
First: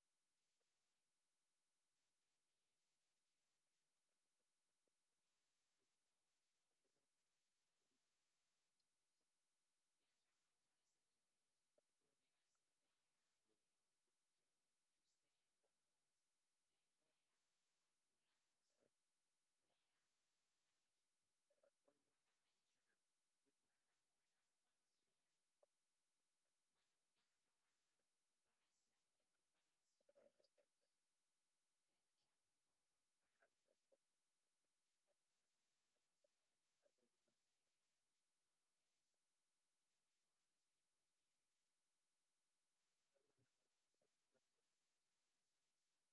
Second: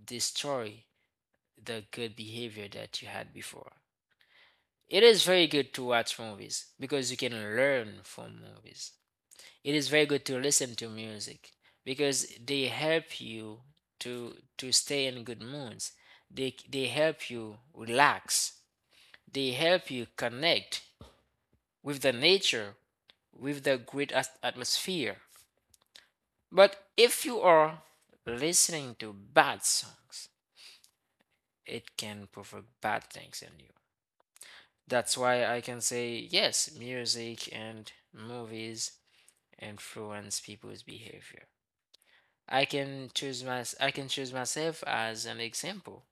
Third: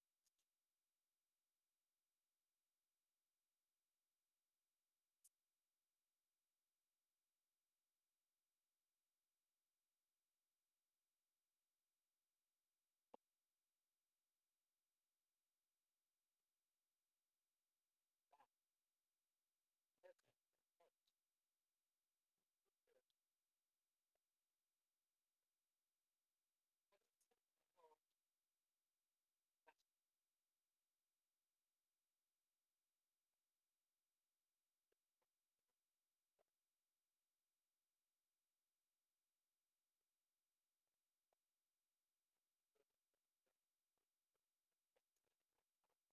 Speaker 3: destroy the good behavior that you had before. It is very good to watch movies because you can learn from movies. It is very good to listen to music because they help you to stay in good moods. They help you relax. They help you connect with the nature, with the great atmosphere. But if you are listening to bad songs, it can provoke bad things in you. That's why I can say yes, music and movies influence people's behavior. I can choose myself as an example.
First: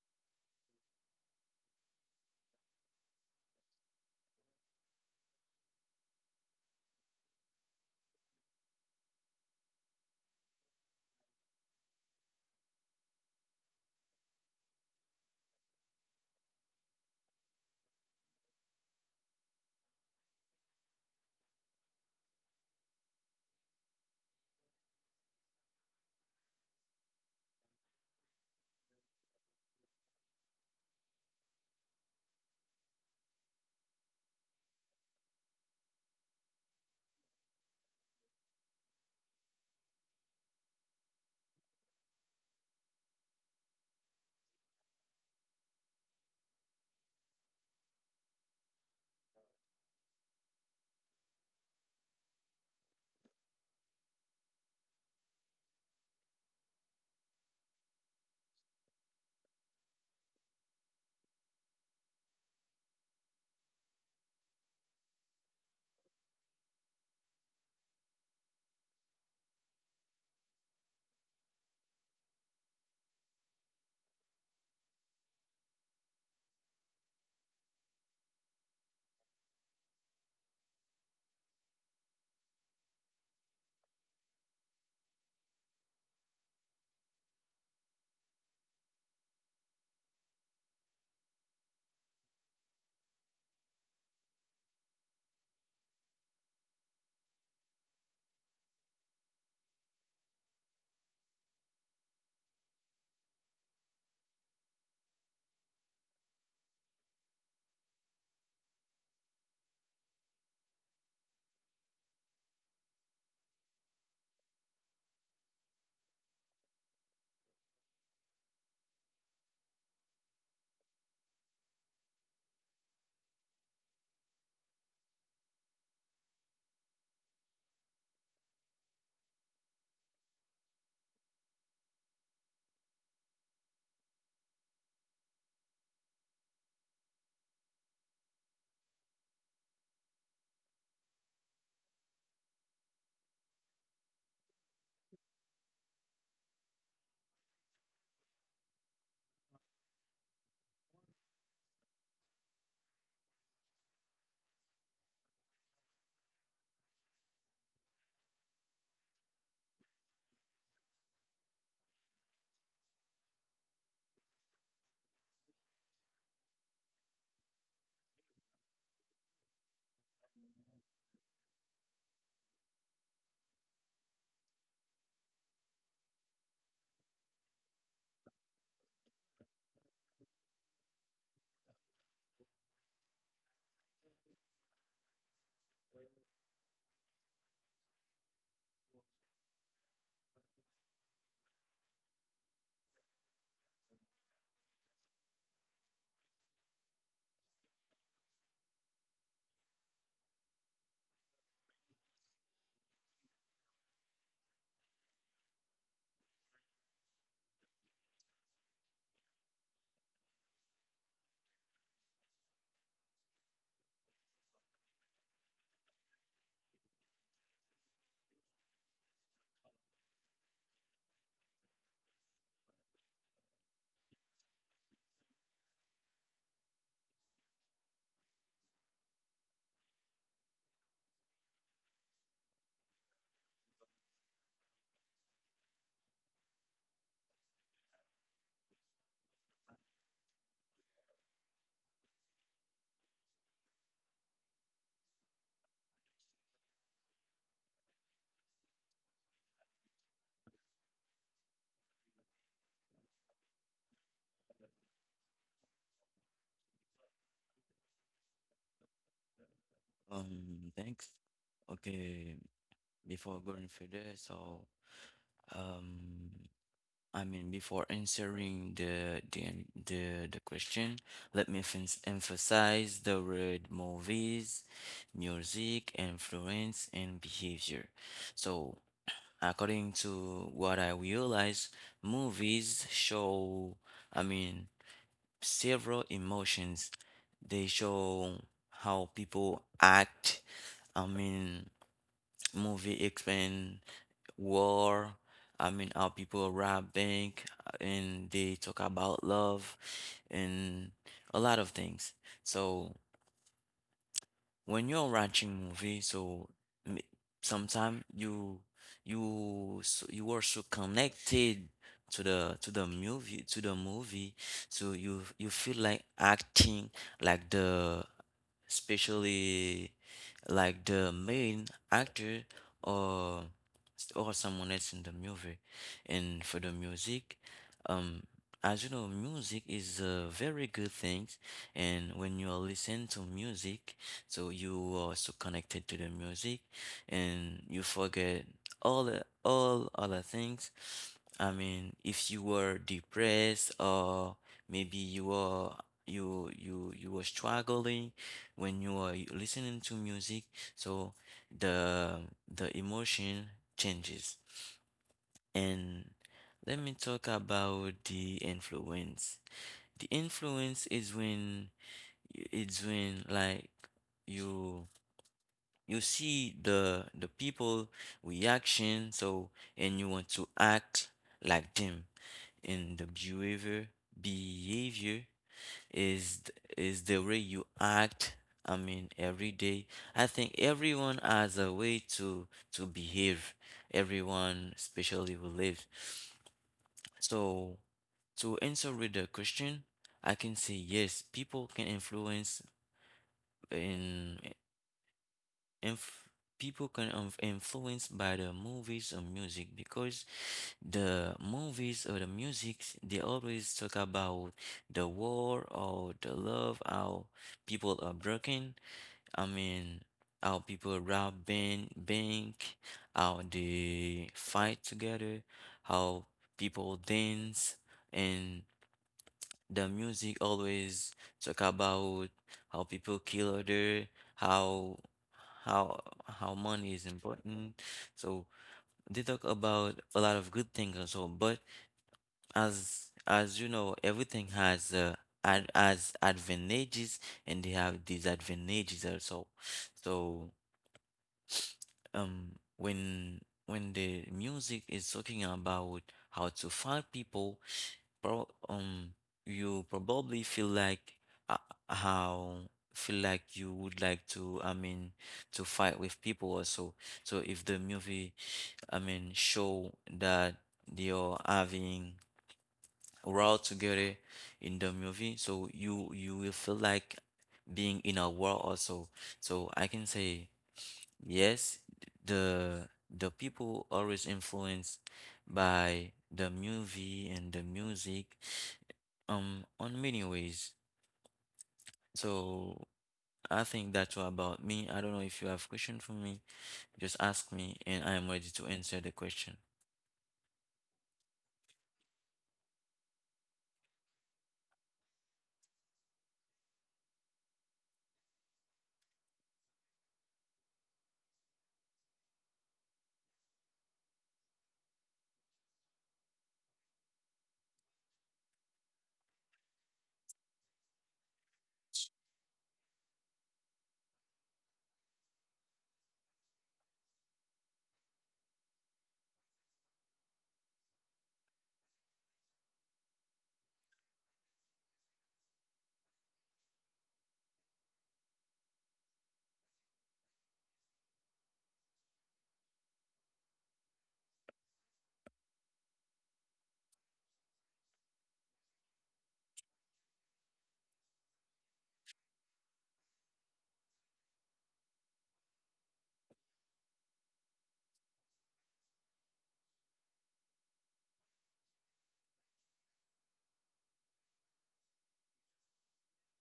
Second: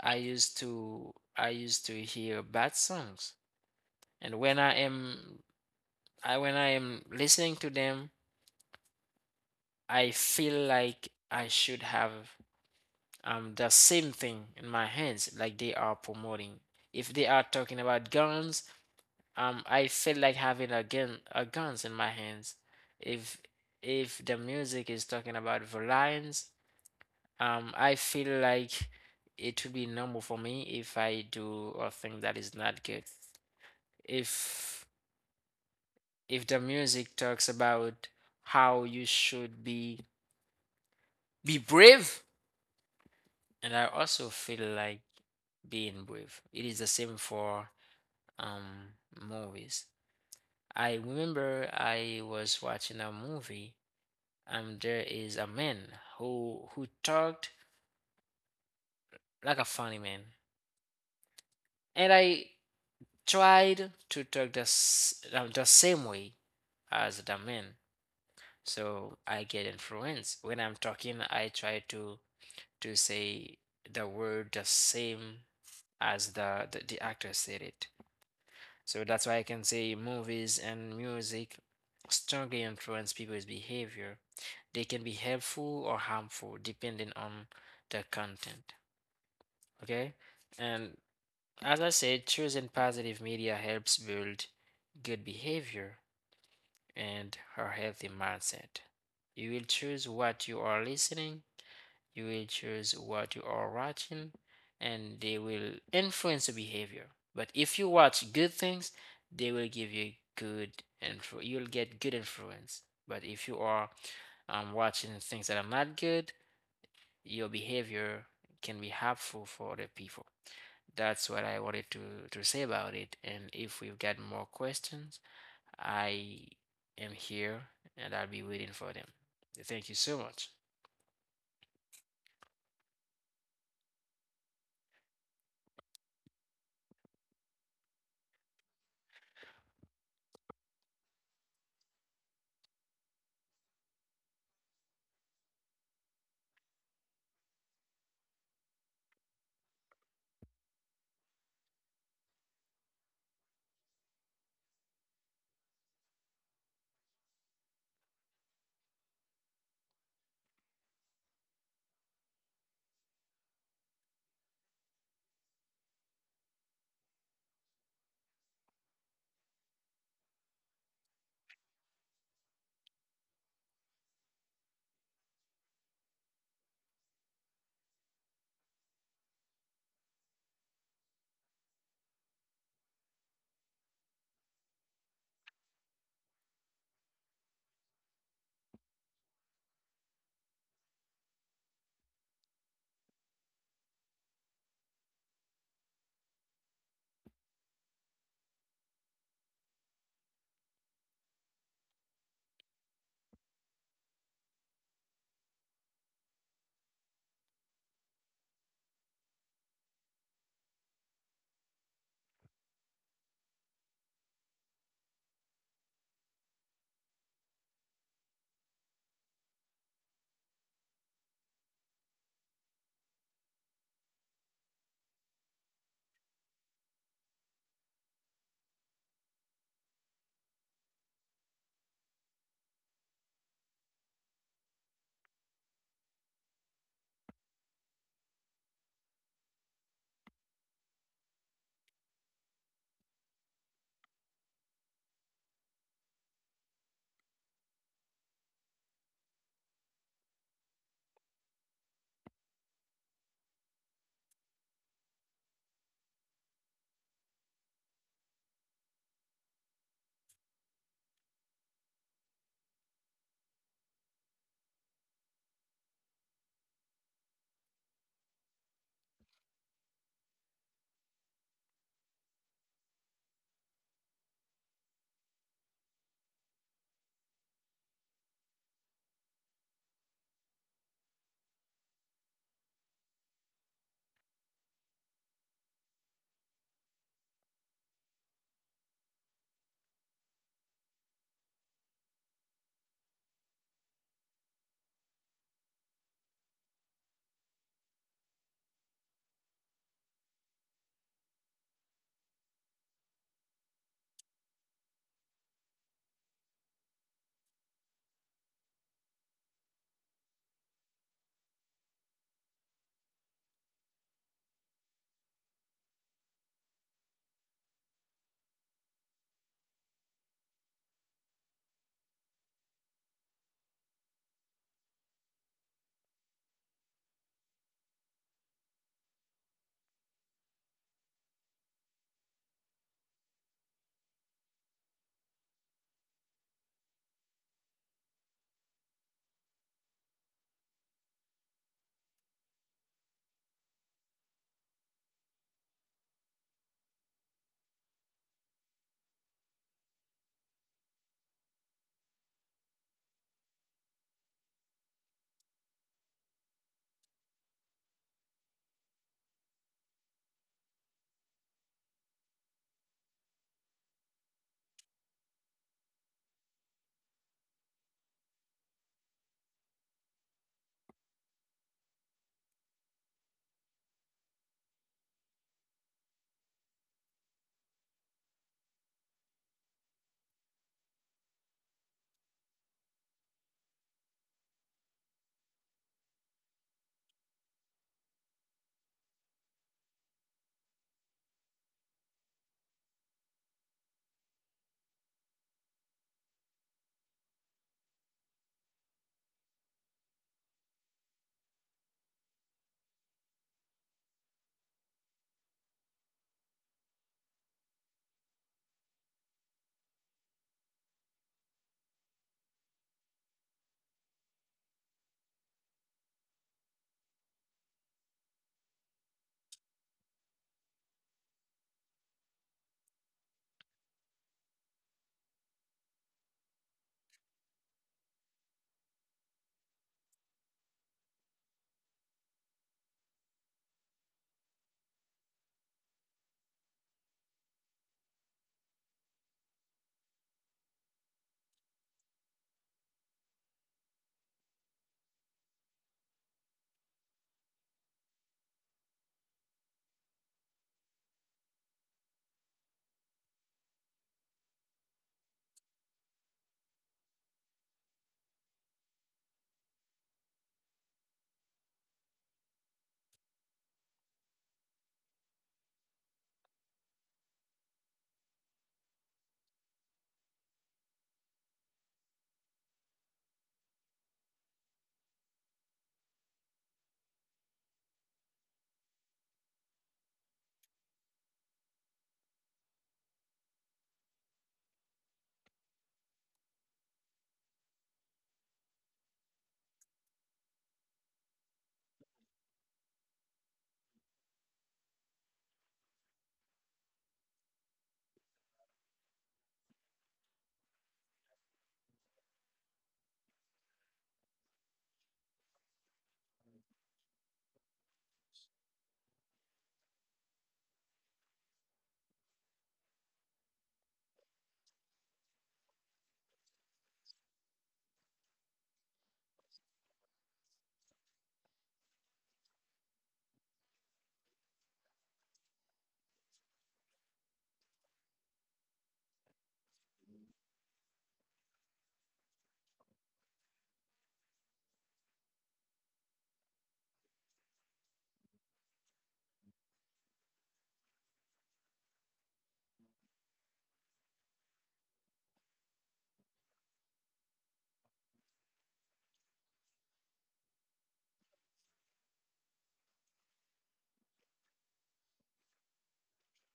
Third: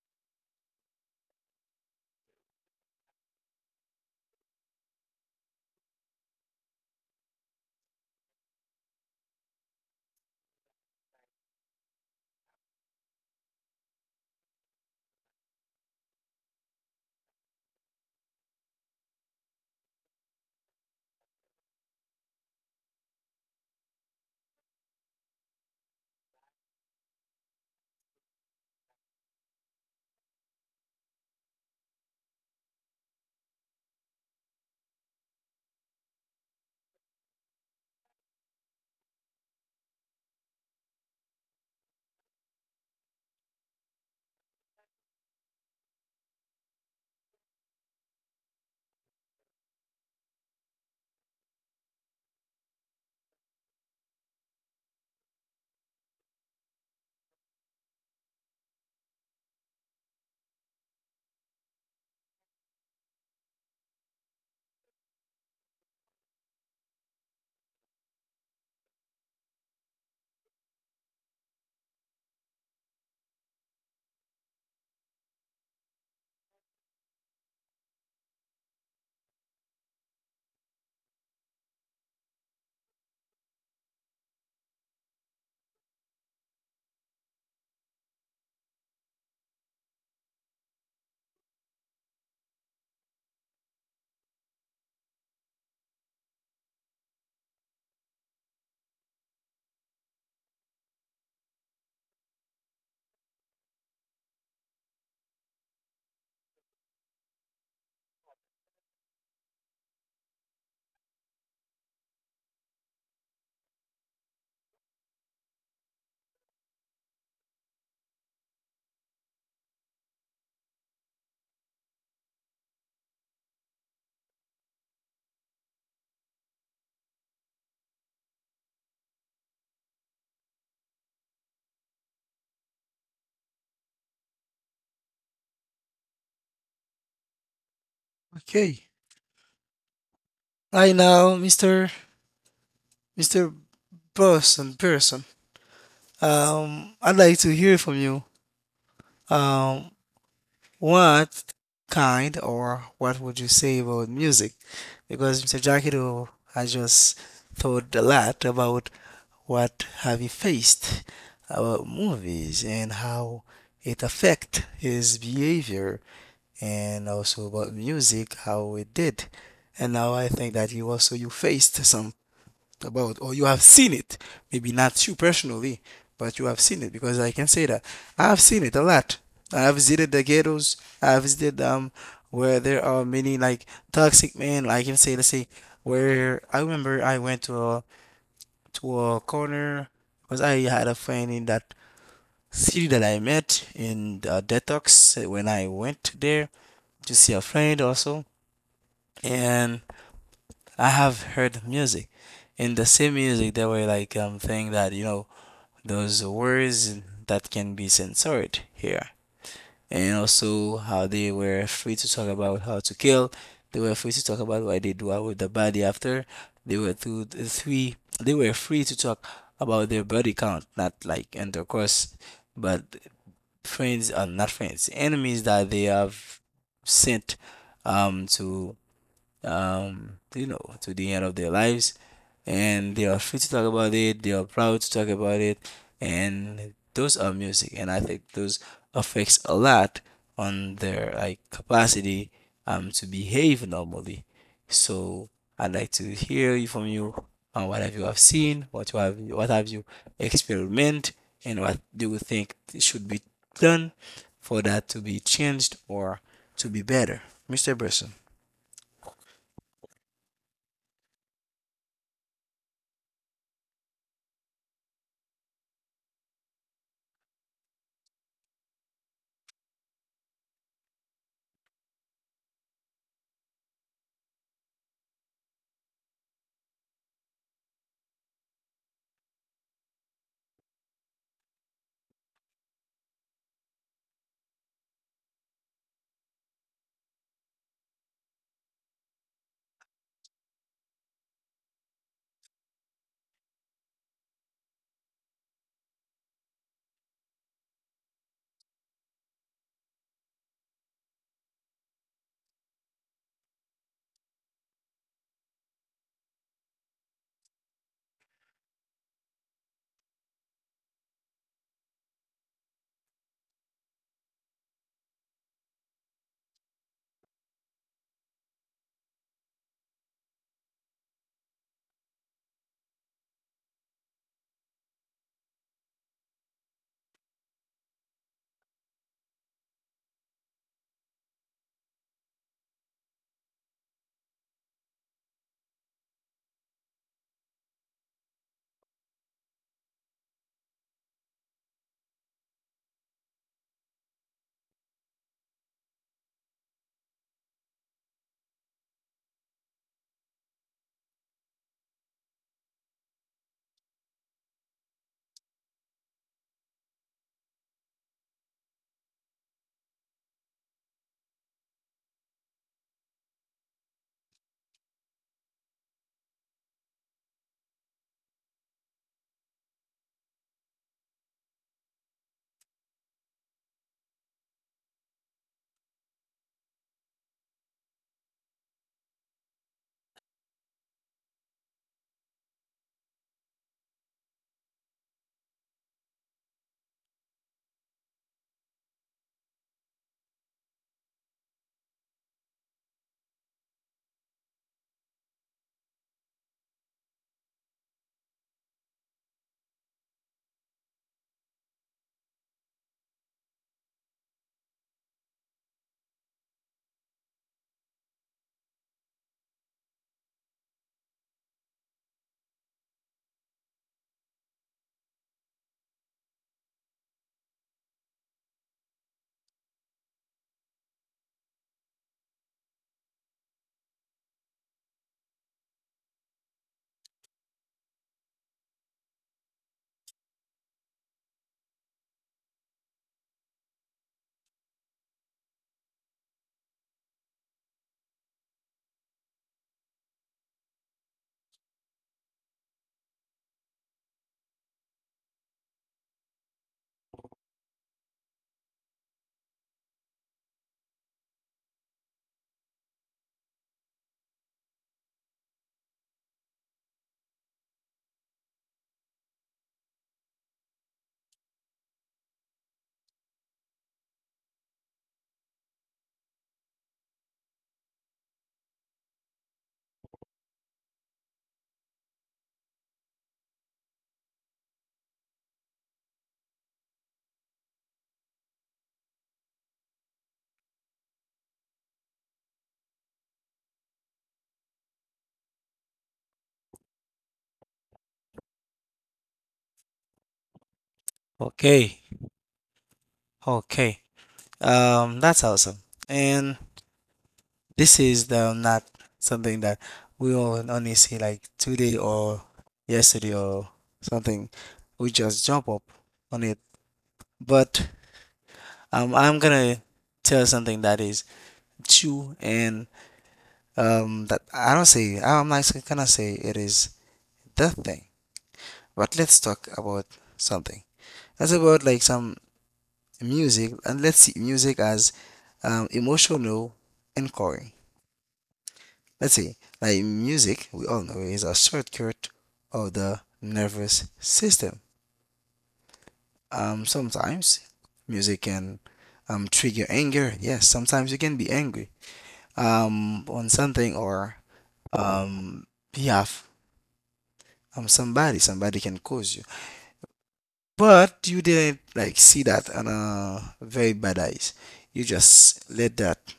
Speaker 3: I used to hear bad songs and when I am I when I am listening to them I feel like I should have the same thing in my hands, like they are promoting. If they are talking about guns, I feel like having a gun, a guns in my hands. If if the music is talking about violence, I feel like it would be normal for me if I do a thing that is not good. If if the music talks about how you should be brave. And I also feel like being brave. It is the same for movies. I remember I was watching a movie and there is a man who talked like a funny man. And I tried to talk the same way as the man. So I get influenced. When I'm talking, I try to say the word the same as the actor said it. So that's why I can say movies and music strongly influence people's behavior. They can be helpful or harmful depending on the content. Okay? And as I said, choosing positive media helps build good behavior and a healthy mindset. You will choose what you are listening you will choose what you are watching, and they will influence your behavior. But if you watch good things, they will give you good influ- you'll get good influence. But if you are watching things that are not good, your behavior can be harmful for other people. That's what I wanted to say about it. And if we've got more questions, I am here and I'll be waiting for them. Thank you so much.
Speaker 1: Okay. Right now, Mr. Person. I'd like to hear from you. Um, What kind or what would you say about music? Because Mr. Jackie Jackiro has just thought a lot about what have he faced about movies and how it affect his behavior, and also about music, how it did. And now I think that you also you faced some about, or you have seen it, maybe not you personally, but you have seen it, because I can say that I have seen it a lot. I have visited the ghettos, I have visited, where there are many like toxic men, I can say. Let's say where I remember I went to a corner because I had a friend in that city that I met in detox, when I went there to see a friend also. And I have heard music. In the same music, they were like thing that, those words that can be censored here, and also how they were free to talk about how to kill. They were free to talk about why they do out with the body after. They were free to talk about their body count, not like intercourse, but friends — are not friends — enemies that they have sent um to to the end of their lives. And they are free to talk about it, they are proud to talk about it, and those are music. And I think those affects a lot on their like capacity to behave normally. So I'd like to hear you from you on what have you have seen, what you have what have you experiment, and what do you think should be done for that to be changed or to be better, Mr. Bresson.
Speaker 2: Thanks. Okay, before going further, um I mean, before answering the question, let me emphasize the word movies, music, influence, and behavior. So, according to what I realize, movies show, I mean, several emotions. They show how people act. I mean, movie expand war. I mean, how people rob bank and they talk about love and a lot of things. So when you're watching movie, so sometimes you are so connected to the movie, so you feel like acting like the especially like the main actor or or someone else in the movie. And for the music, um, as you know, music is a very good thing. And when you are listening to music, so you are so connected to the music, and you forget all other things. I mean, if you were depressed or maybe you were struggling when you are listening to music, so the emotion changes. And let me talk about the influence. The influence is when it's when like you you see the people reaction, so and you want to act like them in the behavior. Behavior is is the way you act. I mean, every day. I think everyone has a way to behave. Everyone, especially who live. So, to answer with the question, I can say yes, people can influence in inf people can inf influence by the movies or music, because the movies or the music, they always talk about the war or the love, how people are broken. I mean, how people rob bank, how they fight together, how people dance, and the music always talk about how people kill other, how how how money is important. So they talk about a lot of good things also, but as you know, everything has ad has advantages and they have disadvantages also. So when the music is talking about how to find people, pro you probably feel like uh, how feel like you would like to, I mean, to fight with people also. So if the movie, I mean, show that they are having we're all together in the movie, so you will feel like being in a world also. So I can say yes, the people always influenced by the movie and the music on many ways. So I think that's all about me. I don't know if you have question for me. Just ask me and I am ready to answer the question.
Speaker 1: Okay, okay. That's awesome. And this is the not something that we all only see like today or yesterday or something. We just jump up on it. But I'm gonna tell something that is true, and that I'm not gonna say it is the thing. But let's talk about something. That's about like some music, and let's see music as emotional anchoring. Let's see, like music, we all know, is a shortcut of the nervous system. Sometimes music can trigger anger. Yes, sometimes you can be angry on something or um, behalf somebody. Somebody can cause you, but you didn't like see that on a very bad eyes. You just let that.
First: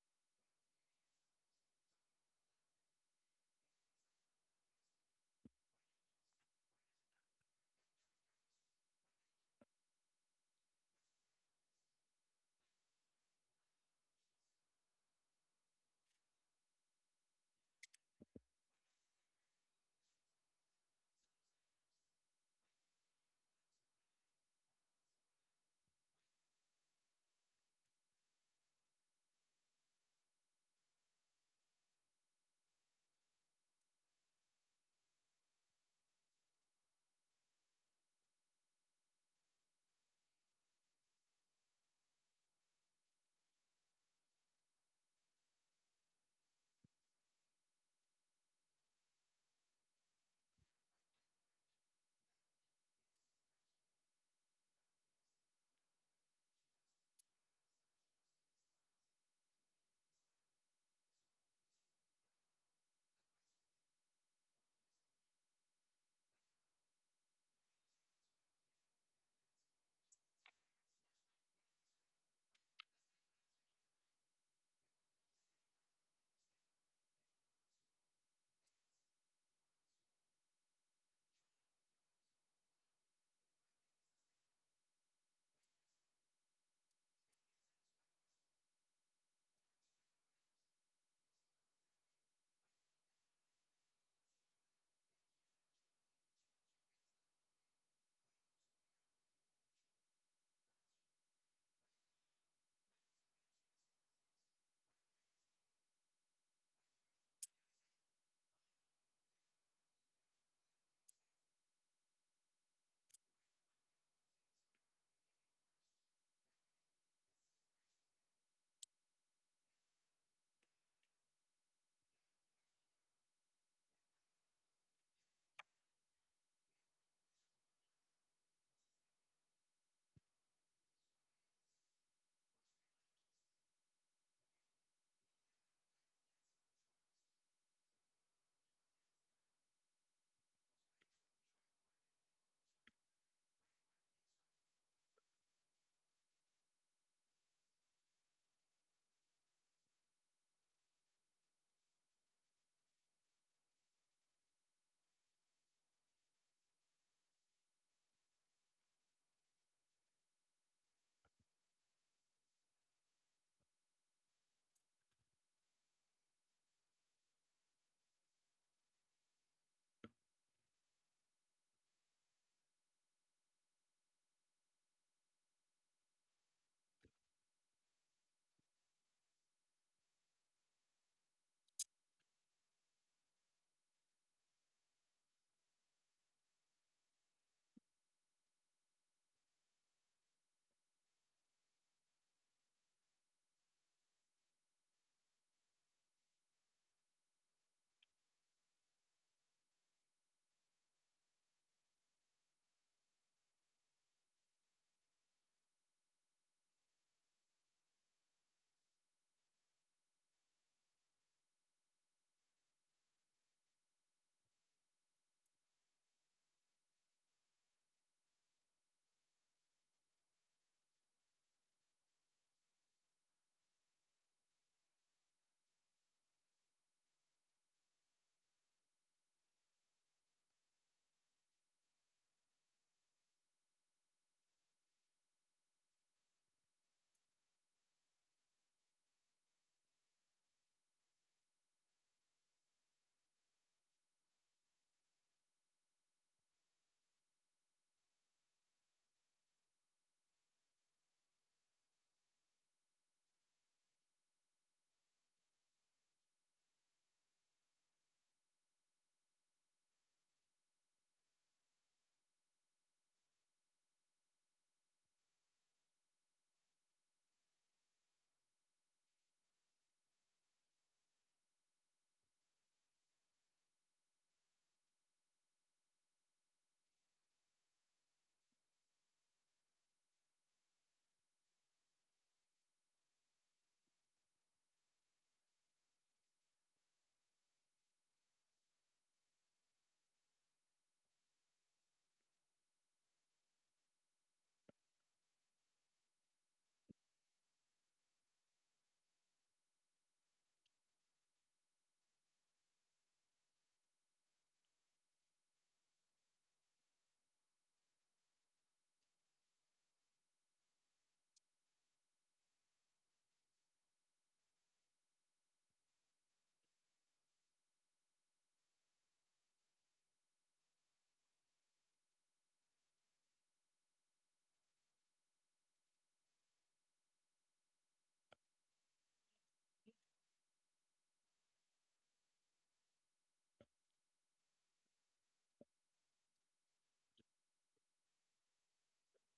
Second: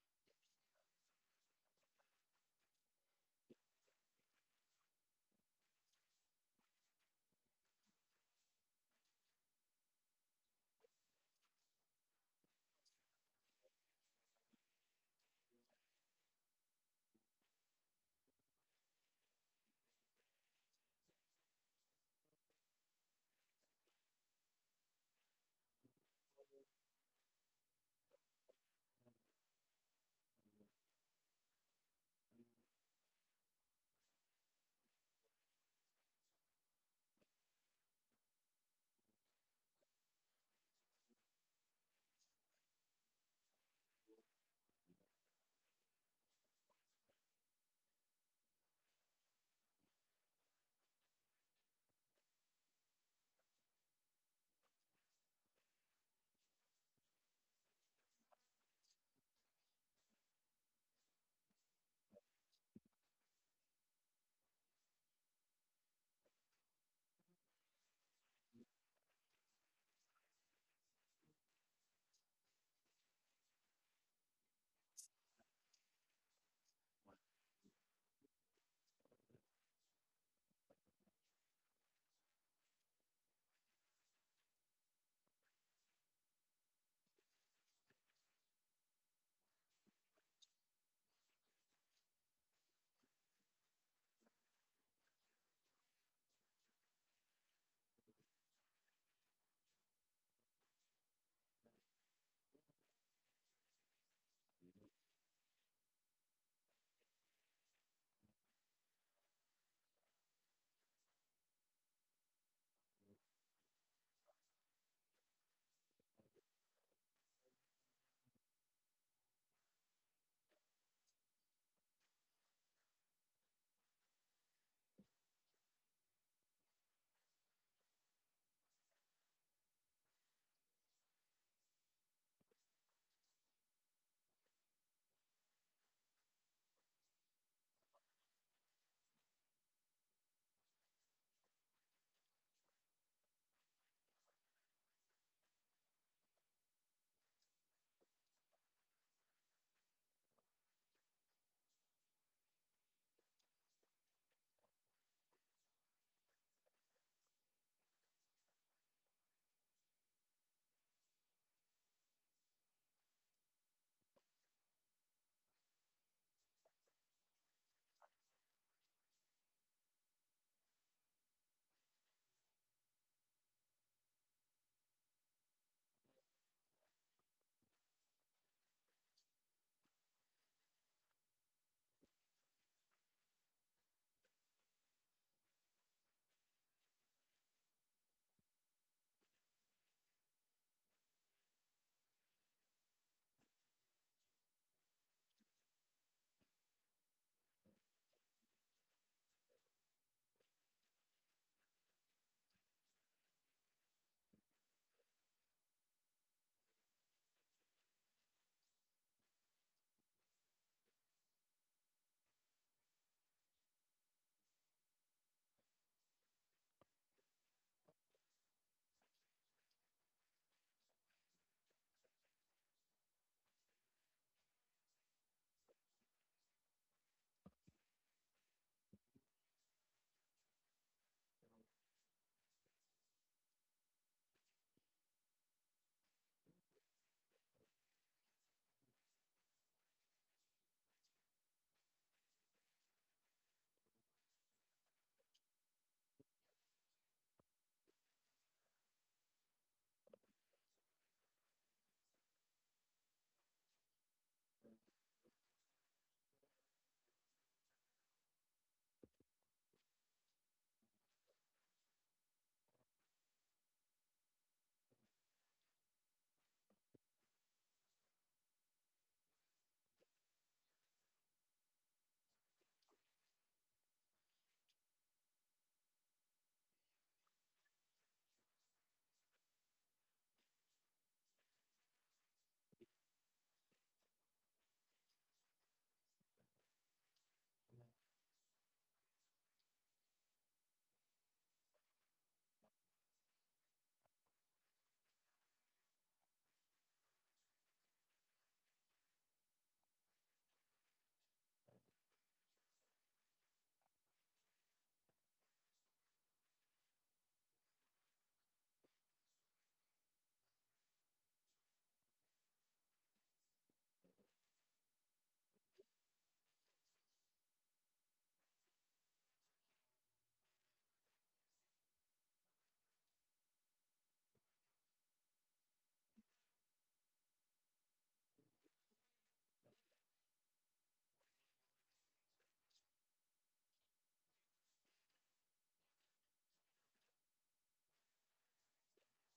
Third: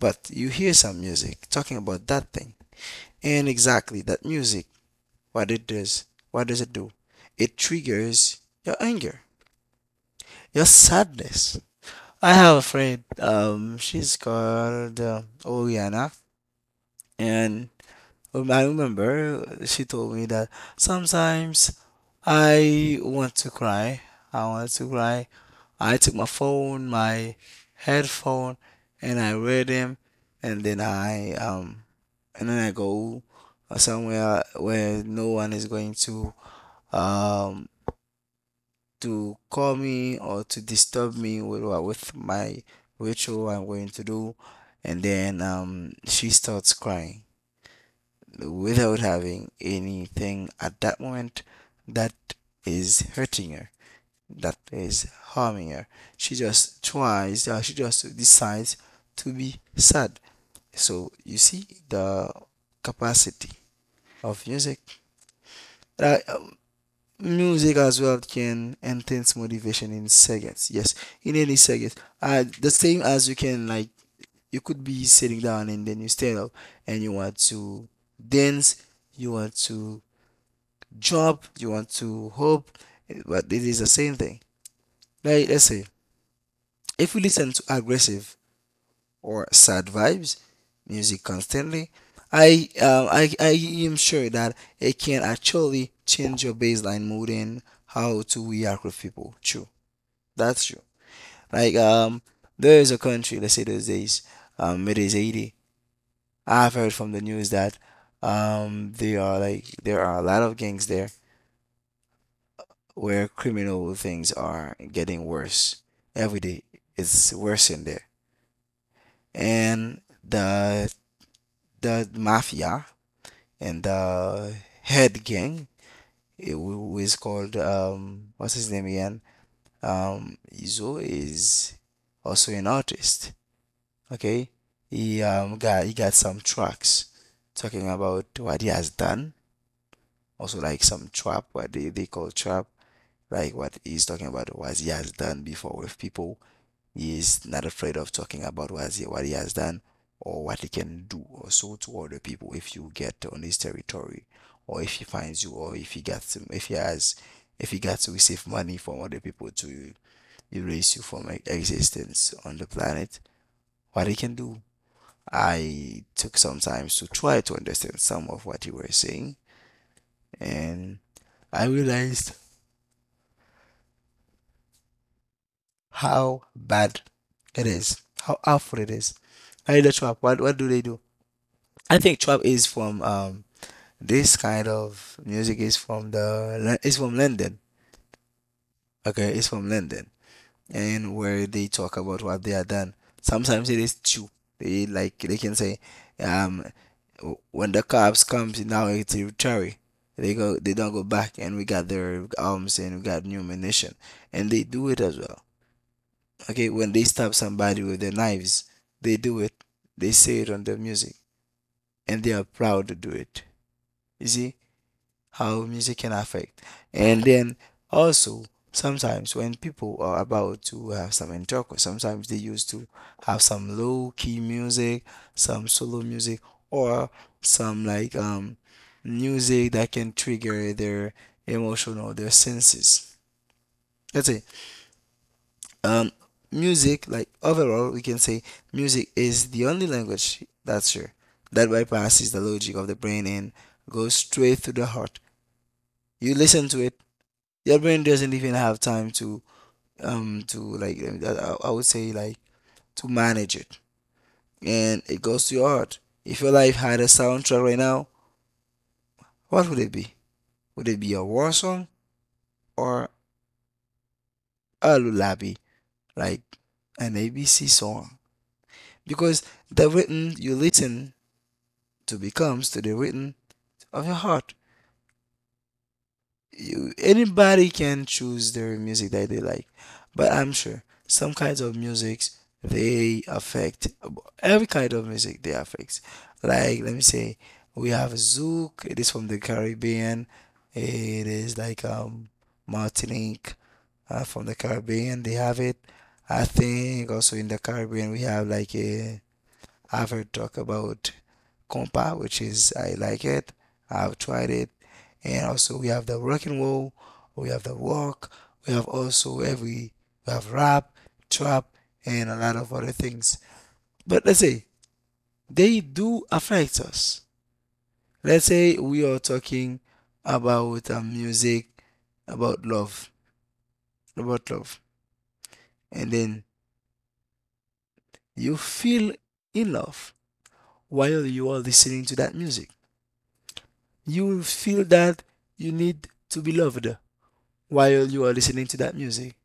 Speaker 1: But you hear some music talking about that thing. And exactly that music, what it does, what does it do? It triggers your anger, your sadness. I have a friend, she's called Oriana, and I remember she told me that sometimes I want to cry. I want to cry. I took my phone, my headphone, and I read him, and then I, go somewhere where no one is going um to call me or to disturb me with with my ritual I'm going to do, and then she starts crying without having anything at that moment that is hurting her, that is harming her. She just decides to be sad. So you see the capacity of music. Uh, um, music as well can enhance motivation in seconds. Yes, in any seconds. The same as you can like, you could be sitting down and then you stand up and you want to dance, you want to job, you want to hope, eh, but it is the same thing. Like, let's say, if you listen to aggressive or sad vibes music constantly, I am sure that it can actually change your baseline mood and how to react with people. True, that's true. Like, there is a country, let's say, those days, it is 80. I've heard from the news that there are a lot of gangs there where criminal things are getting worse every day. It's worse in there, and the mafia and the head gang, it was called, what's his name again? Izo is also an artist. Okay, he got some tracks talking about what he has done. Also, like some trap, what they call trap, like what he's talking about, what he has done before with people. He is not afraid of talking about what he has done, or what he can do, or so, to other people if you get on his territory, or if he finds you, or if he gets to receive money from other people to erase you from existence on the planet, what he can do. I took some time to try to understand some of what you were saying, and I realized how bad it is, how awful it is. I — now, you — what do they do? I think trap is from, this kind of music is from the it's from London. Okay, it's from London, and where they talk about what they are done. Sometimes it is true. They can say, um, when the cops comes now it's territory, they go, they don't go back, and we got their arms and we got new ammunition, and they do it as well. Okay, when they stab somebody with their knives, they do it. They say it on the music, and they are proud to do it. You see how music can affect. And then also, sometimes when people are about to have some intercourse, sometimes they used to have some low key music, some solo music, or some like music that can trigger their emotional, their senses. That's it. Um, Music, like, overall, we can say music is the only language that's sure that bypasses the logic of the brain and goes straight through the heart. You listen to it. Your brain doesn't even have time to, to, like, I would say, like, to manage it, and it goes to your heart. If your life had a soundtrack right now, what would it be? Would it be a war song, or a lullaby, like an ABC song? Because the rhythm you listen to becomes to the rhythm of your heart. You, anybody, can choose their music that they like, but I'm sure some kinds of musics, they affect, every kind of music they affect. Like, let me say, we have Zouk, it is from the Caribbean, it is like, Martinique, from the Caribbean they have it. I think also in the Caribbean we have like a, I've heard talk about compa, which is, I like it. I've tried it. And also we have the rock and roll, we have the rock, we have also every, we have rap, trap, and a lot of other things. But let's say they do affect us. Let's say we are talking about, music, about love, about love, and then you feel in love while you are listening to that music. You feel that you need to be loved while you are listening to that music.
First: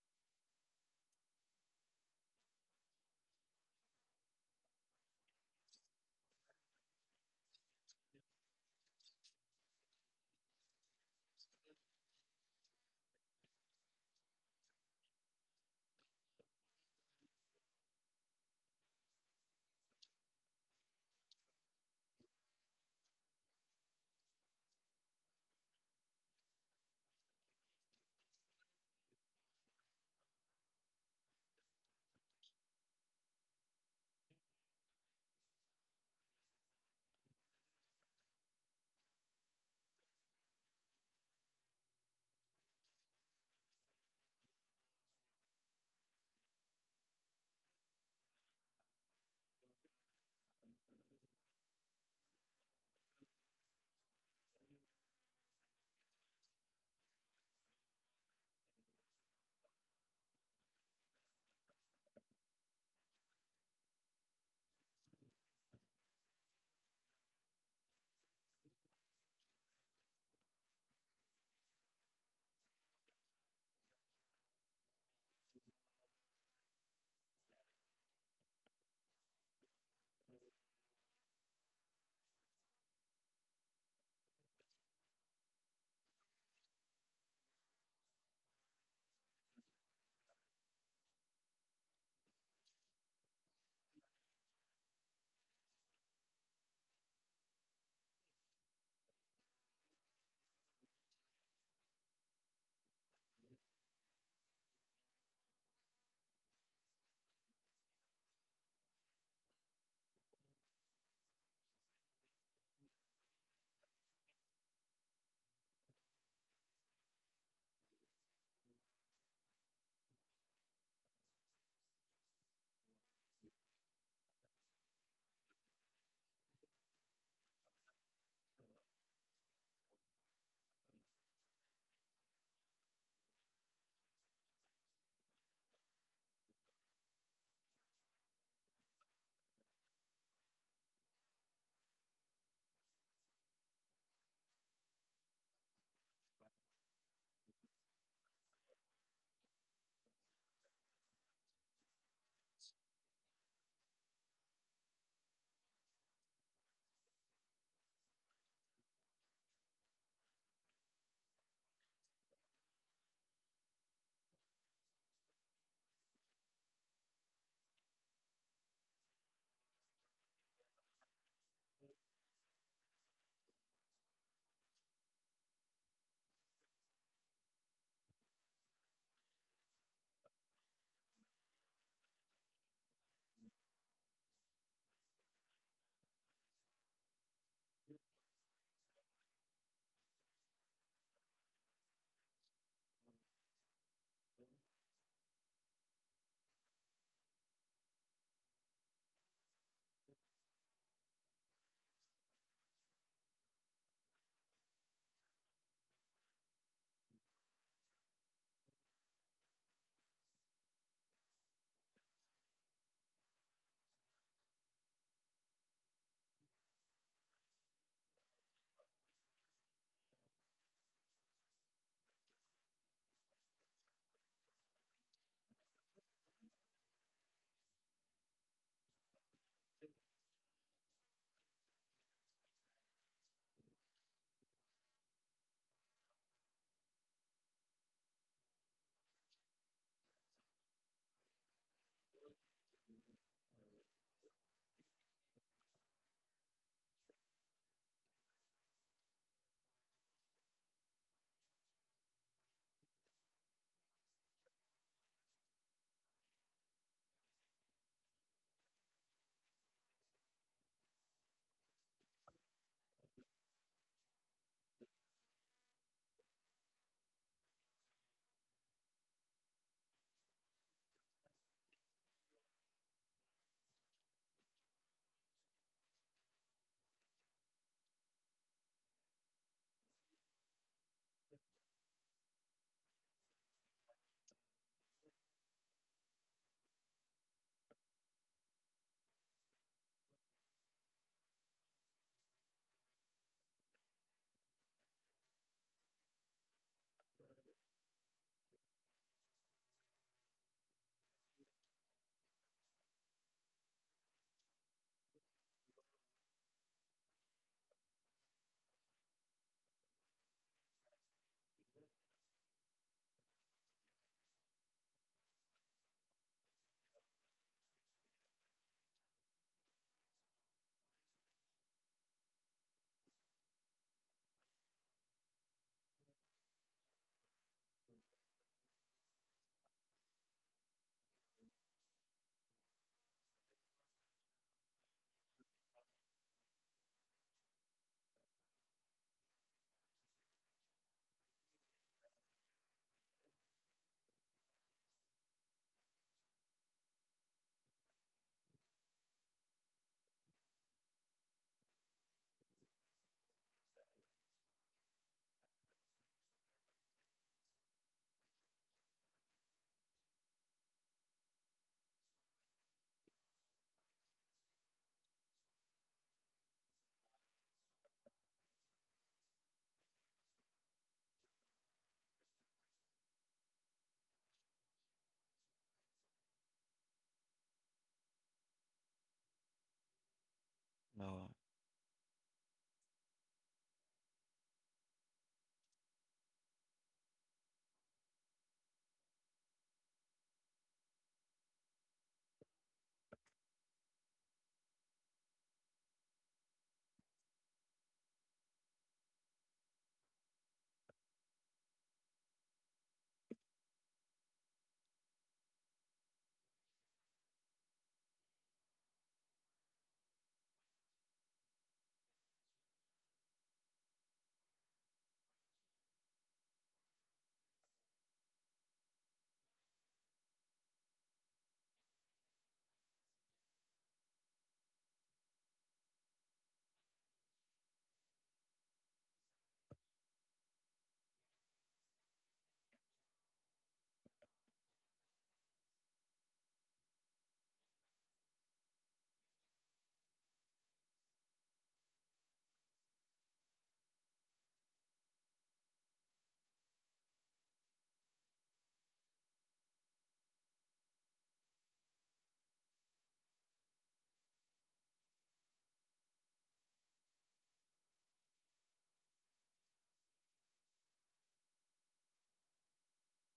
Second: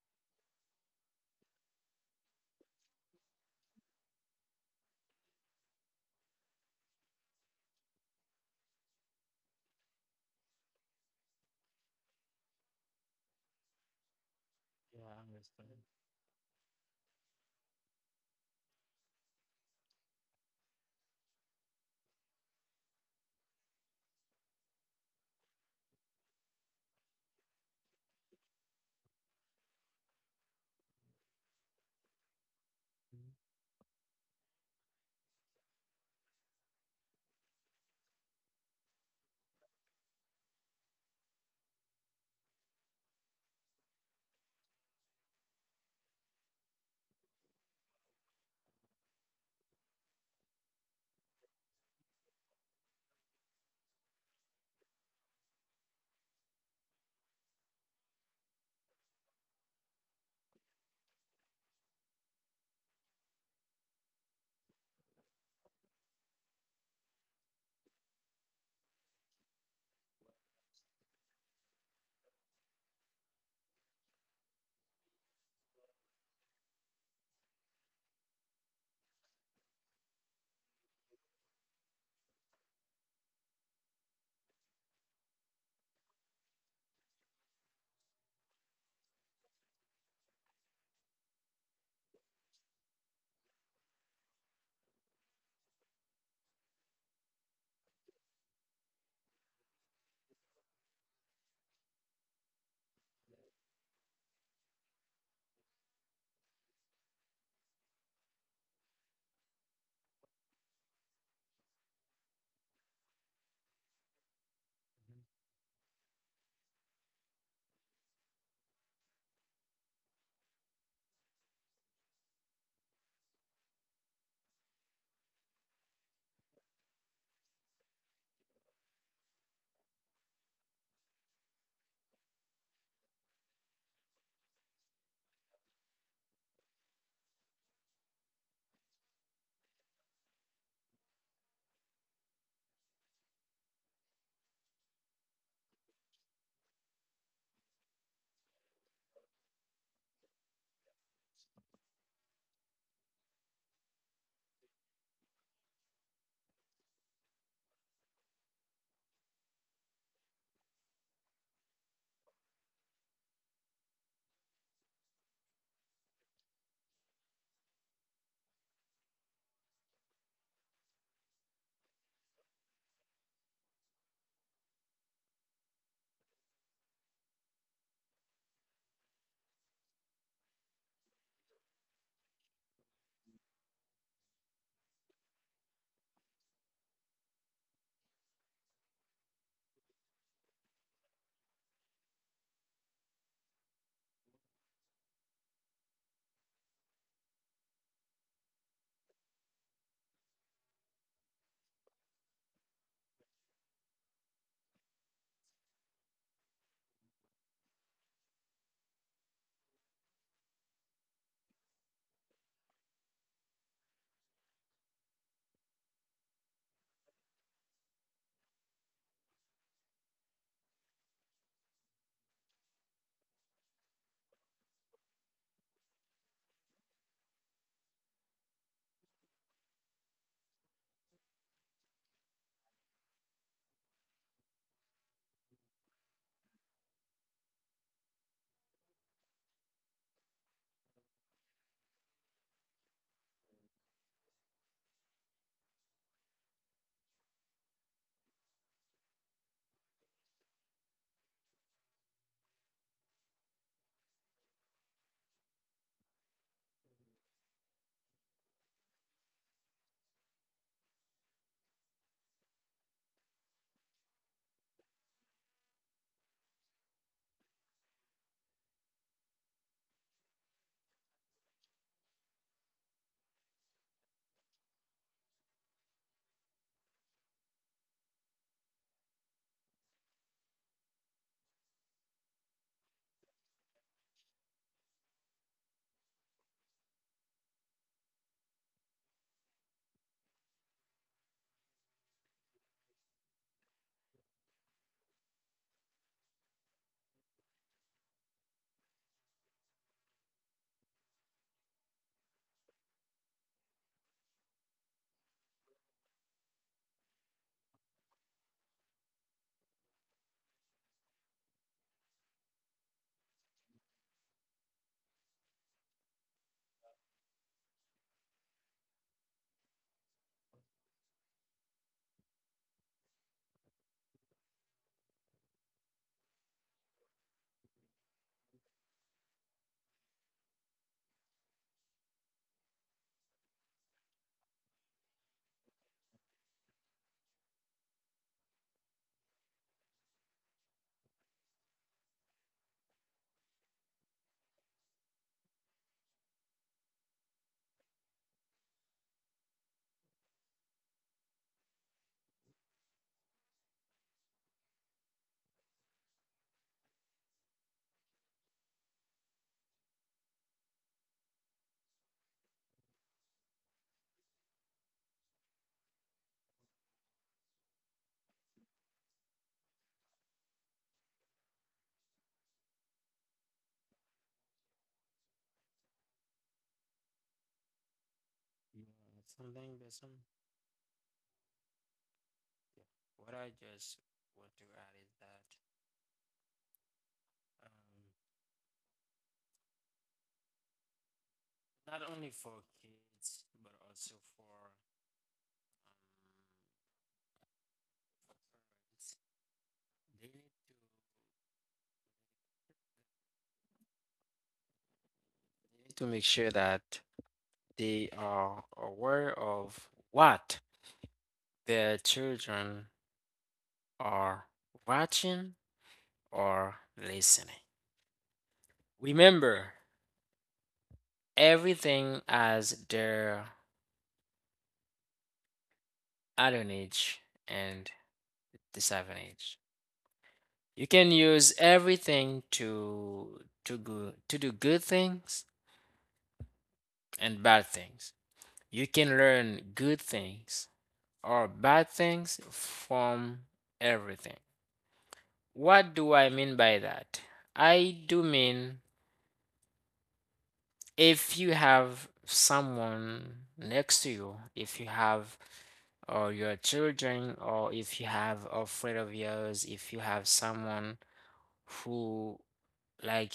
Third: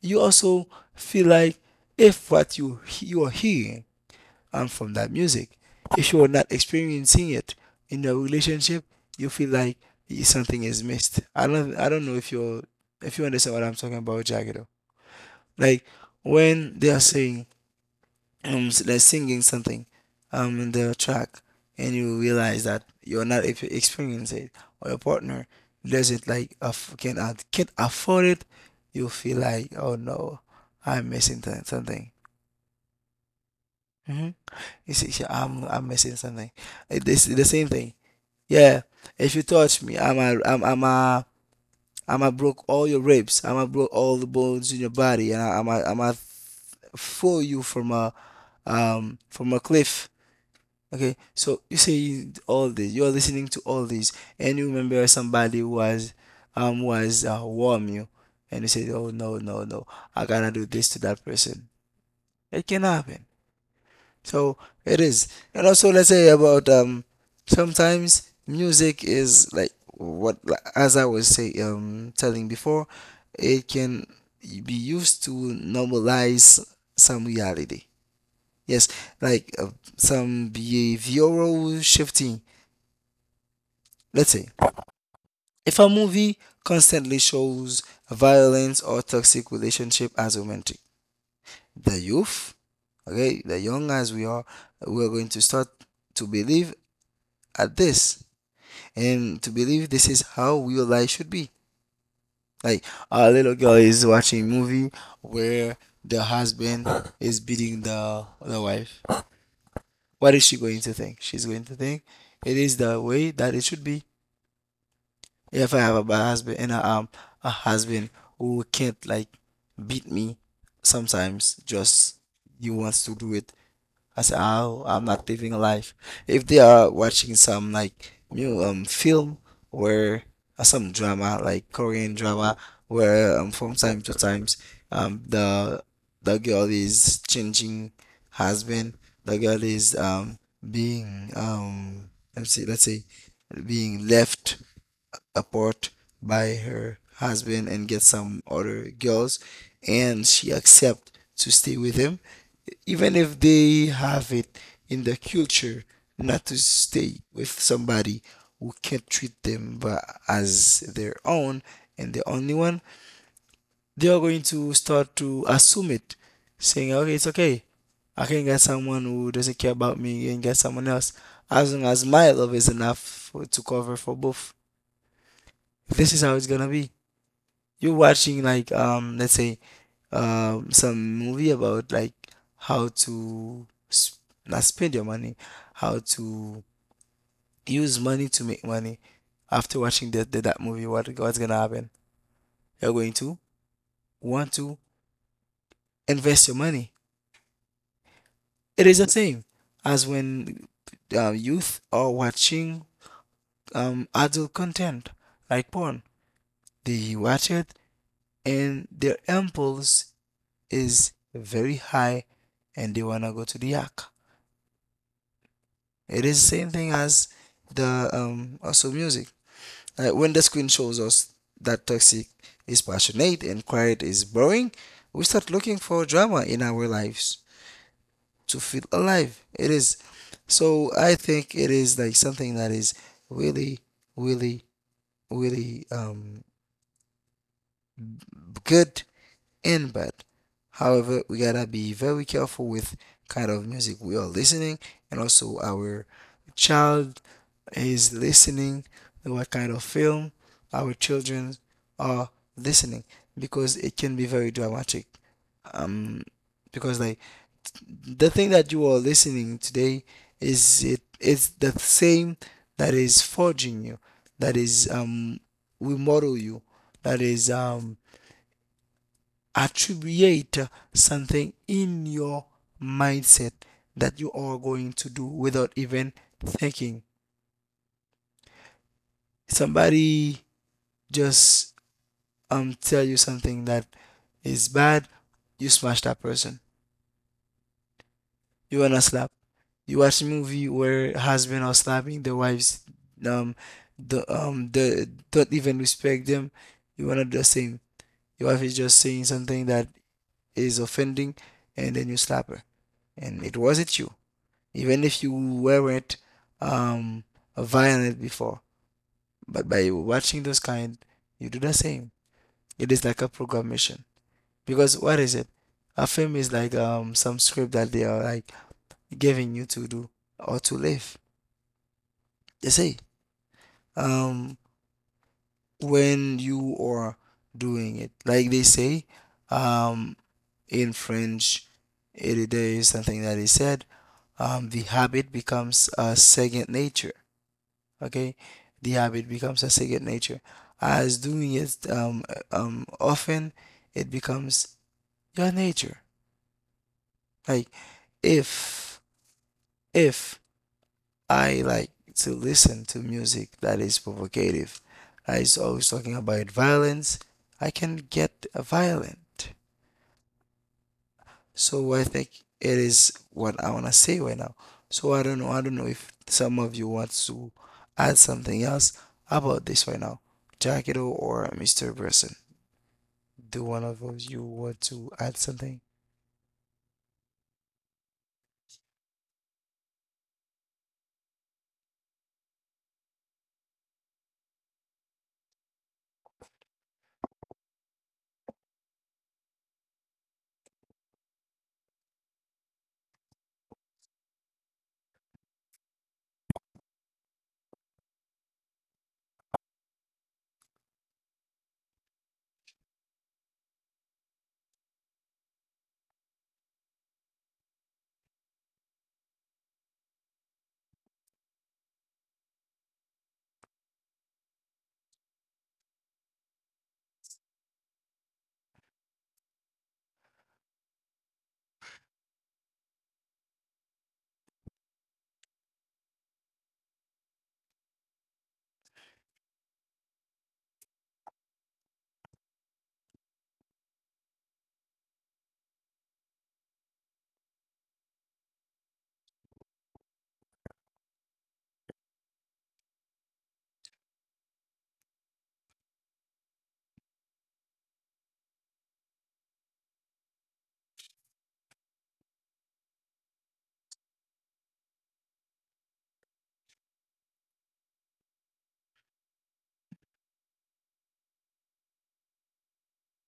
Speaker 1: You also feel like, if what you are hearing and from that music, if you are not experiencing it in a relationship, you feel like something is missed. I don't know if you understand what I'm talking about, Jagger.
Speaker 3: Yeah, I understand.
Speaker 1: Like, when they are saying, like, singing something in the track, and you realize that you're not, if you experience it, or your partner doesn't like, can't afford it, you feel like, oh no, I'm missing something. hmm you see, "I'm missing something." It's the same thing. Yeah. If you touch me, I'm a broke all your ribs. I'm a broke all the bones in your body, and I'm a throw you from a from a cliff. Okay, so you say all this, you're listening to all this, and you remember somebody was warm you, and you say, "Oh no, no, no, I gotta do this to that person." It can happen. So it is, and also let's say about sometimes music is like what, as I was say, telling before, it can be used to normalize some reality. Yes, like some behavioral shifting. Let's say, if a movie constantly shows violence or toxic relationship as romantic, the youth, okay, the young as we are going to start to believe at this and to believe this is how real life should be. Like a little girl is watching a movie where the husband is beating the wife. What is she going to think? She's going to think it is the way that it should be. If I have a bad husband and a husband who can't like beat me sometimes just he wants to do it, I say, oh, I'm not living a life if they are watching some like film where some drama like Korean drama where from time to times um the the girl is changing husband, the girl is being let's say being left apart by her husband and get some other girls, and she accept to stay with him even if they have it in the culture not to stay with somebody who can't treat them but as their own and the only one. They are going to start to assume it, saying, okay, it's okay. I can get someone who doesn't care about me and get someone else, as long as my love is enough for, to cover for both. This is how it's gonna be. You're watching like let's say some movie about like how to not spend your money, how to use money to make money. After watching that movie, what's gonna happen? You're going to want to invest your money. It is the same as when youth are watching adult content like porn. They watch it and their impulse is very high and they want to go to the yak. It is the same thing as the also music. Like when the screen shows us that toxic is passionate and quiet is boring, we start looking for drama in our lives to feel alive. It is, so I think it is like something that is really, really, really good and bad. However, we gotta be very careful with kind of music we are listening and also our child is listening, what kind of film our children are listening, because it can be very dramatic. Um because like the thing that you are listening today is, it is the same that is forging you, that is will model you, that is attribute something in your mindset that you are going to do without even thinking. Somebody just tell you something that is bad, you smash that person. You wanna slap. You watch movie where husband are slapping the wives, um, the don't even respect them. You wanna do the same. Your wife is just saying something that is offending, and then you slap her, and it wasn't you, even if you weren't um violent before. But by watching those kind, you do the same. It is like a programmation, because what is it? A film is like some script that they are like giving you to do or to live. They say um when you are doing it, like they say um in french there is something that is said, the habit becomes a second nature. Okay, the habit becomes a second nature. As doing it often, it becomes your nature. Like if if I like to listen to music that is provocative, I is always talking about violence, I can get violent. So I think it is what I wanna say right now. So I don't know. I don't know if some of you want to add something else about this right now. Jacketo or Mr. Person. Do one of those you want to add something?
Speaker 3: Yeah, something Bassem.
Speaker 2: No.
Speaker 3: Yeah. What I just want to add is that um, not only for kids but also for parents, they need to they need to make sure that they are aware of what their children are watching or listening. Remember everything as their advantage and disadvantage. You can use everything to to do good things and bad things. You can learn good things or bad things from everything. What do I mean by that? I do mean if you have someone next to you, if you have or your children, or if you have a friend of yours, if you have someone who like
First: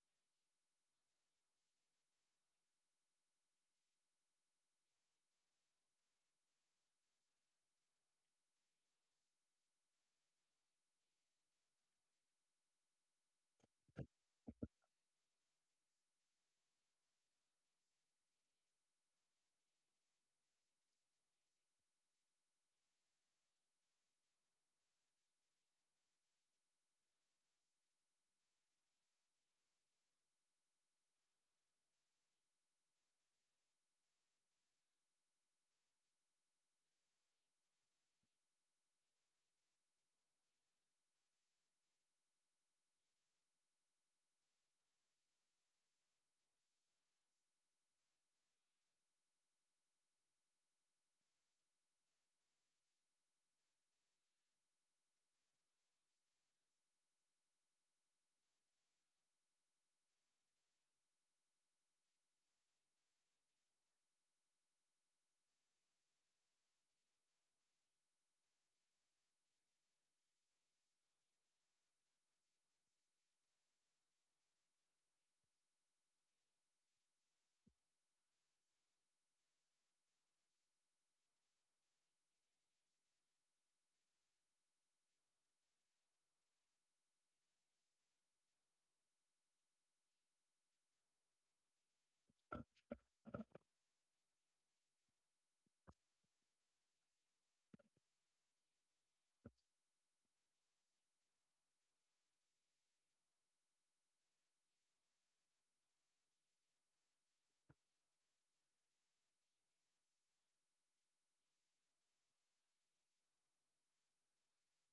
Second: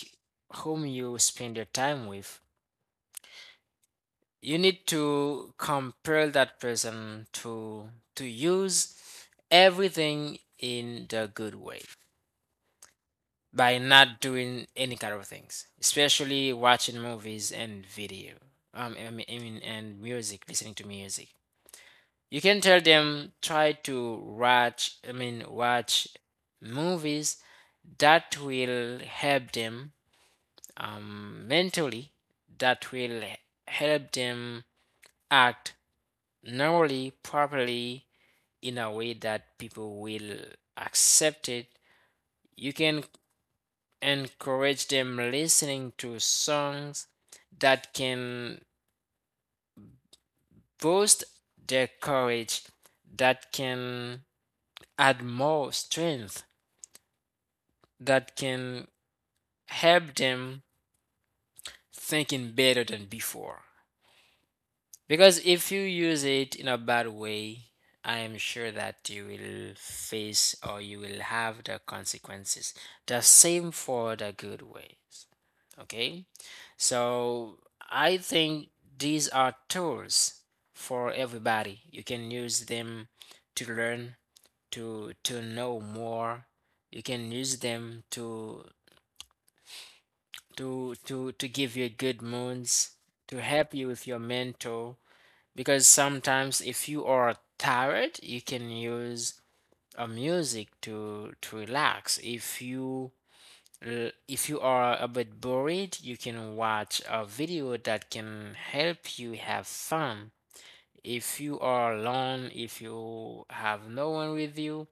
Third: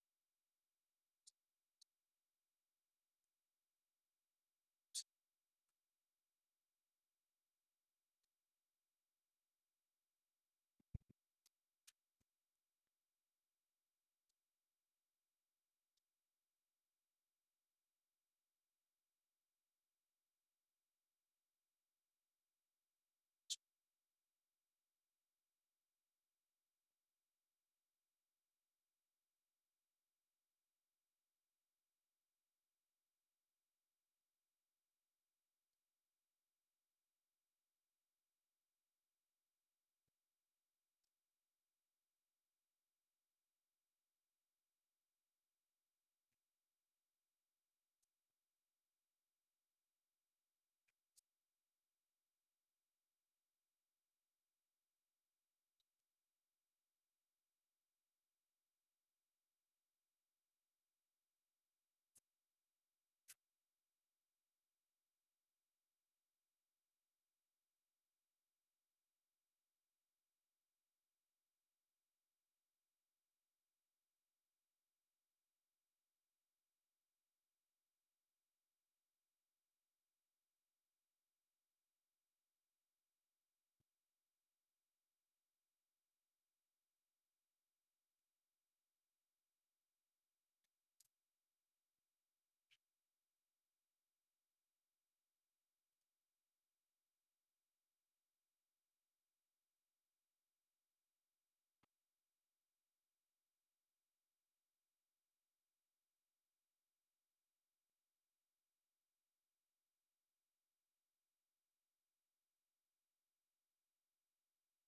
Speaker 3: whom you spend your time with, you need to compel that person to use everything in the good way by not doing any kind of things, especially watching movies and video, I mean, and music, listening to music. You can tell them try to watch, watch movies that will help them mentally, that will help them act normally, properly, in a way that people will accept it. You can encourage them listening to songs that can boost their courage, that can add more strength, that can help them thinking better than before. Because if you use it in a bad way, I am sure that you will face or you will have the consequences. The same for the good ways. Okay? So I think these are tools for everybody. You can use them to learn, to know more. You can use them to to give you good moods, to help you with your mentor because sometimes if you are tired you can use a music to relax. If you if you are a bit bored you can watch a video that can help you have fun. If you are alone, if you have no one with you,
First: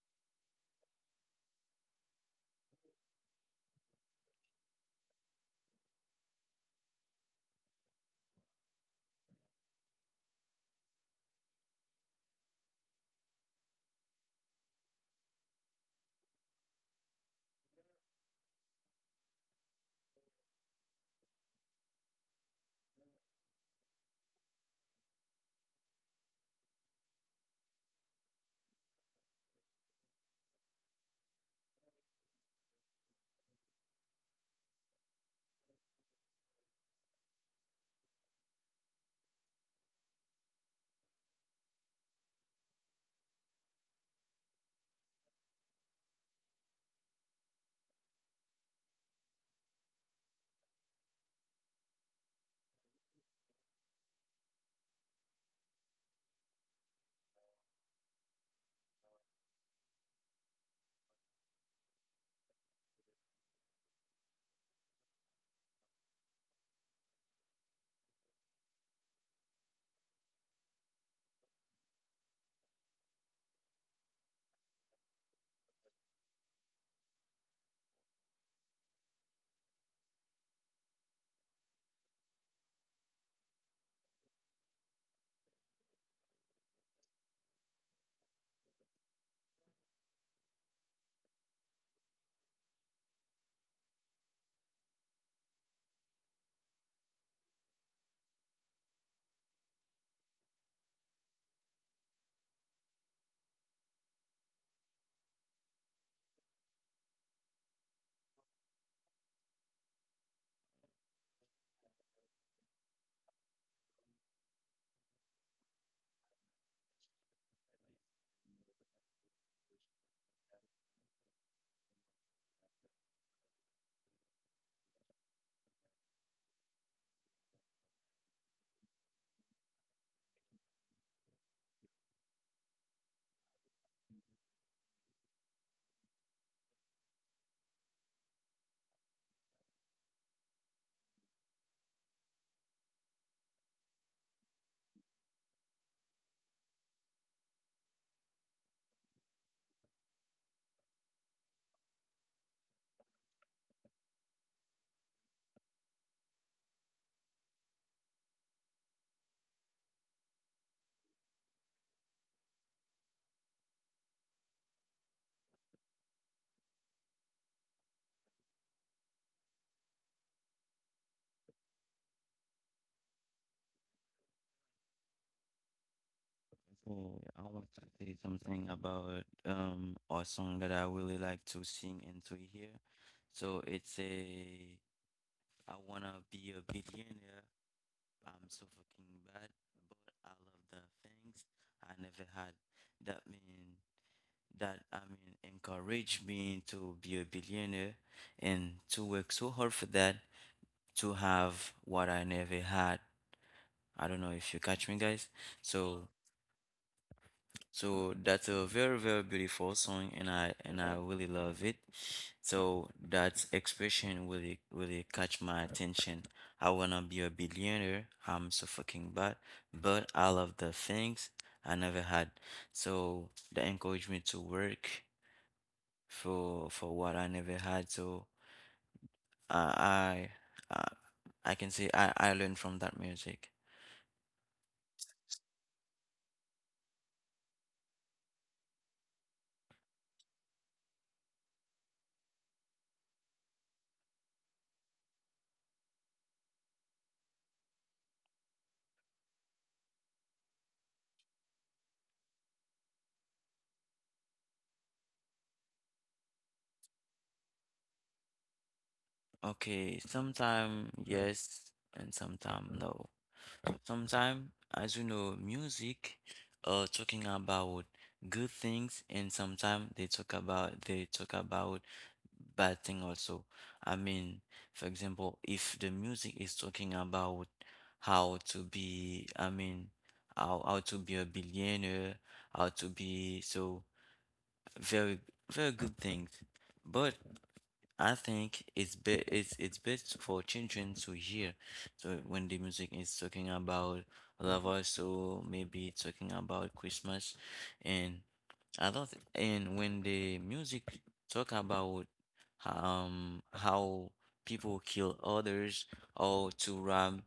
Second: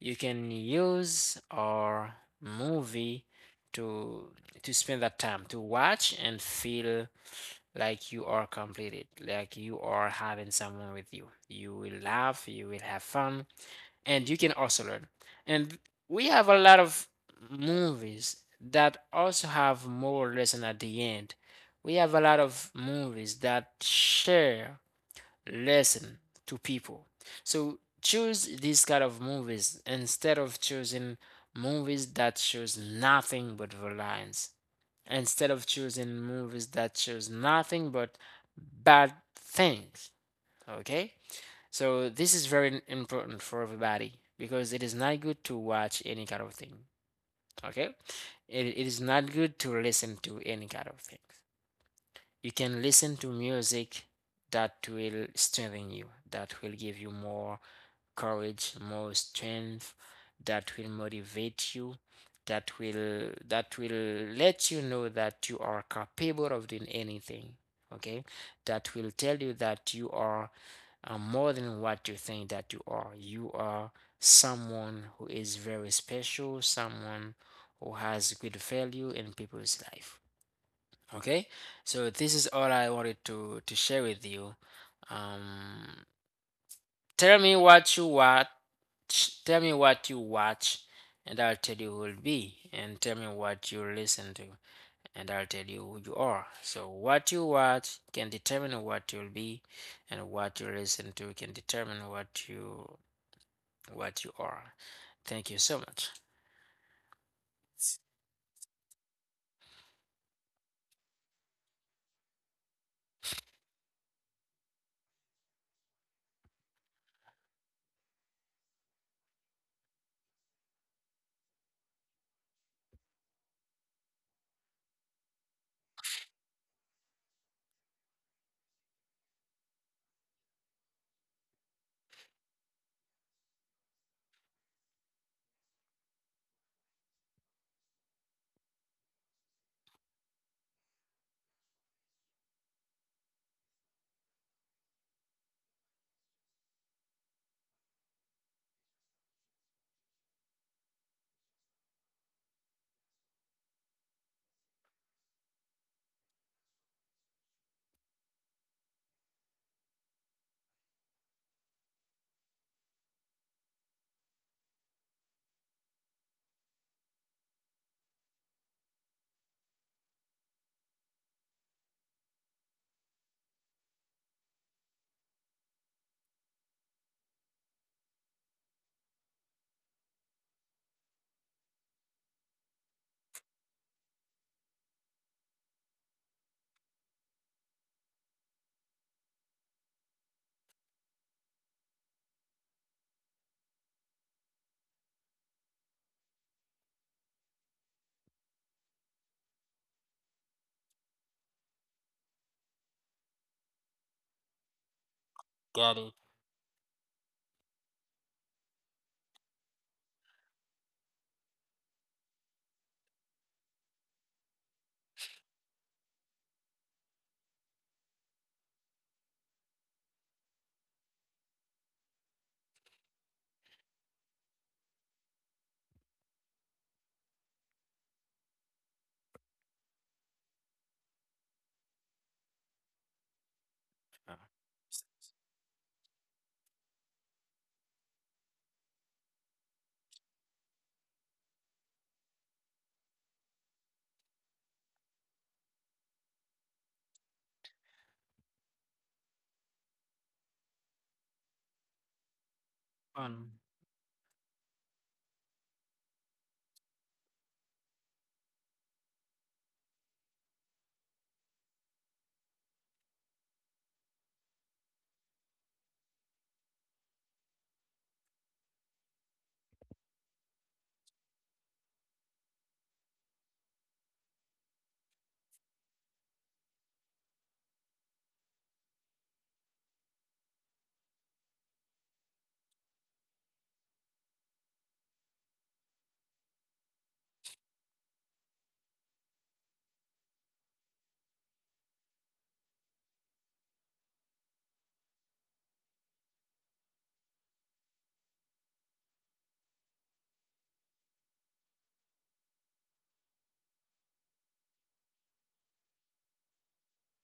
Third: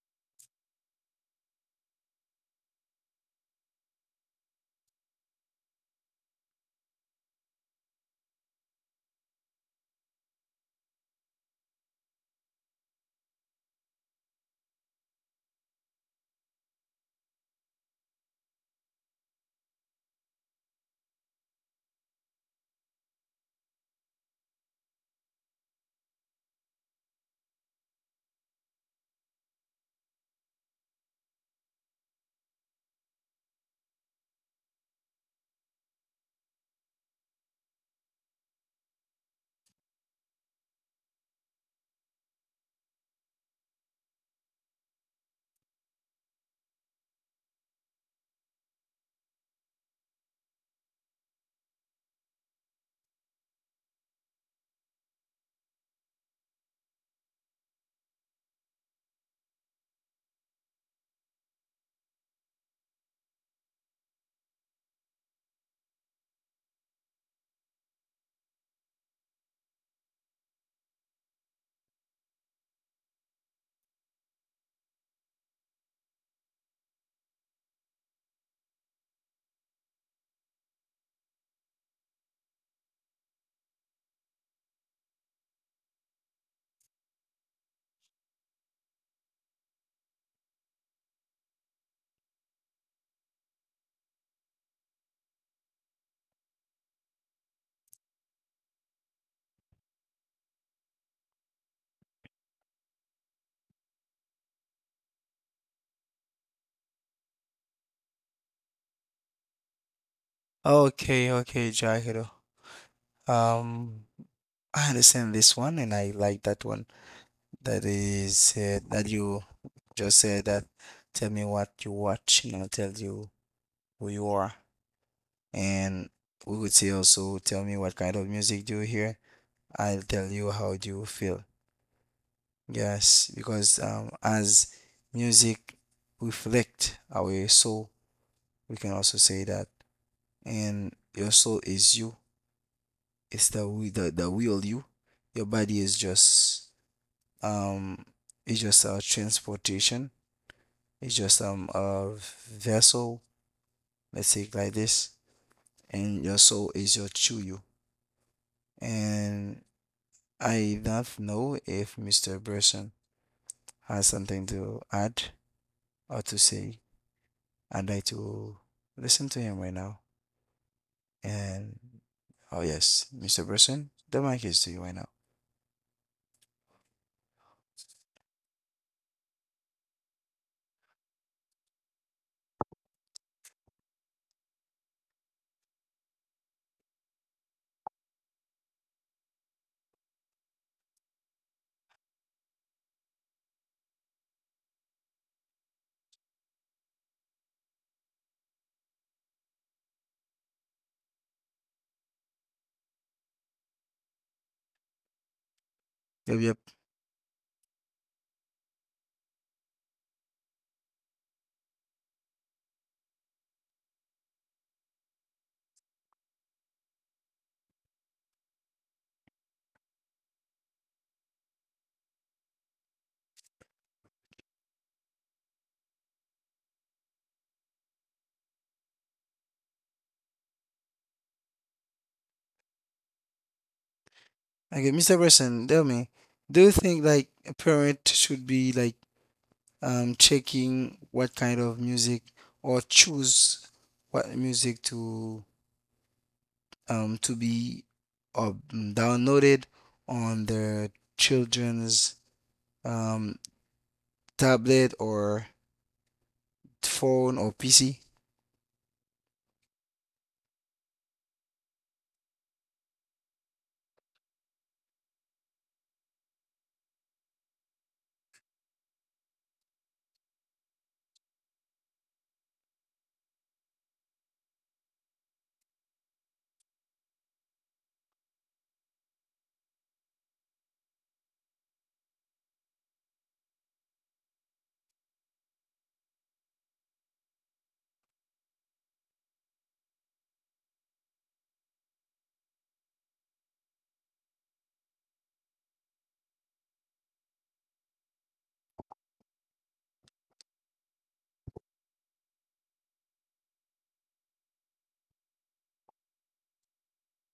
Speaker 3: you can use our movie to spend that time to watch and feel like you are completed, like you are having someone with you. You will laugh, you will have fun, and you can also learn. And we have a lot of movies that also have more lesson at the end. We have a lot of movies that share listen to people. So choose these kind of movies instead of choosing movies that shows nothing but violence. Instead of choosing movies that shows nothing but bad things. Okay? So this is very im- important for everybody because it is not good to watch any kind of thing. Okay? It is not good to listen to any kind of things. You can listen to music that will strengthen you, that will give you more courage, more strength, that will motivate you, that will let you know that you are capable of doing anything. Okay, that will tell you that you are more than what you think that you are. You are someone who is very special, someone who has good value in people's life. Okay, so this is all I wanted to share with you. Um, tell me what you watch. Tell me what you watch, and I'll tell you who will be. And tell me what you listen to, and I'll tell you who you are. So what you watch can determine what you'll be, and what you listen to can determine what you are. Thank you so much.
Speaker 1: Okay, okay, Jacketo. Um, I understand this one and I like that one. That is said that you just said that, tell me what you watch and I'll tell you who you are. And we would say also, tell me what kind of music do you hear. I'll tell you how do you feel. Yes, because as music reflect our soul, we can also say that. And your soul is you. It's the the real you. Your body is just um it's just a transportation. It's just a vessel, let's say like this, and your soul is your true. And I don't know if Mr. Burson has something to add or to say. I'd like to listen to him right now. And oh yes, Mr. Burson, the mic is to you right now.
Speaker 2: Oh, I want to say something about a song that I really like to sing and to hear. So it's a I wanna be a billionaire. I'm so fucking bad, but I love the things I never had. That mean that I mean encourage me to be a billionaire and to work so hard for that, to have what I never had. I don't know if you catch me, guys.
Speaker 3: Got
Speaker 2: So
Speaker 3: it.
Speaker 1: Yep, yep.
Speaker 2: so that's a very, very beautiful song, and I Mhm. really love it. So that expression really really catch my attention. I wanna be a billionaire. I'm so fucking bad, but I love the things I never had. So that encouraged me to work for what I never had. So I I I, I can say I learned from that music.
Speaker 3: Uh,
Speaker 1: Okay, Mr. Burson, tell me, do you think like a parent should be like checking what kind of music or choose what music to be downloaded on their children's um, tablet or phone or PC.
Speaker 2: Okay, sometime yes and sometime no. Sometimes, as you know, music talking about good things, and sometimes they talk about bad thing also. I mean, for example, if the music is talking about how to be, I mean, how to be a billionaire, how to be so very very good things. But I think it's be it's best for children to hear. So when the music is talking about love, also maybe it's talking about Christmas, and I don't. Thi- and when the music talk about how people kill others or to rob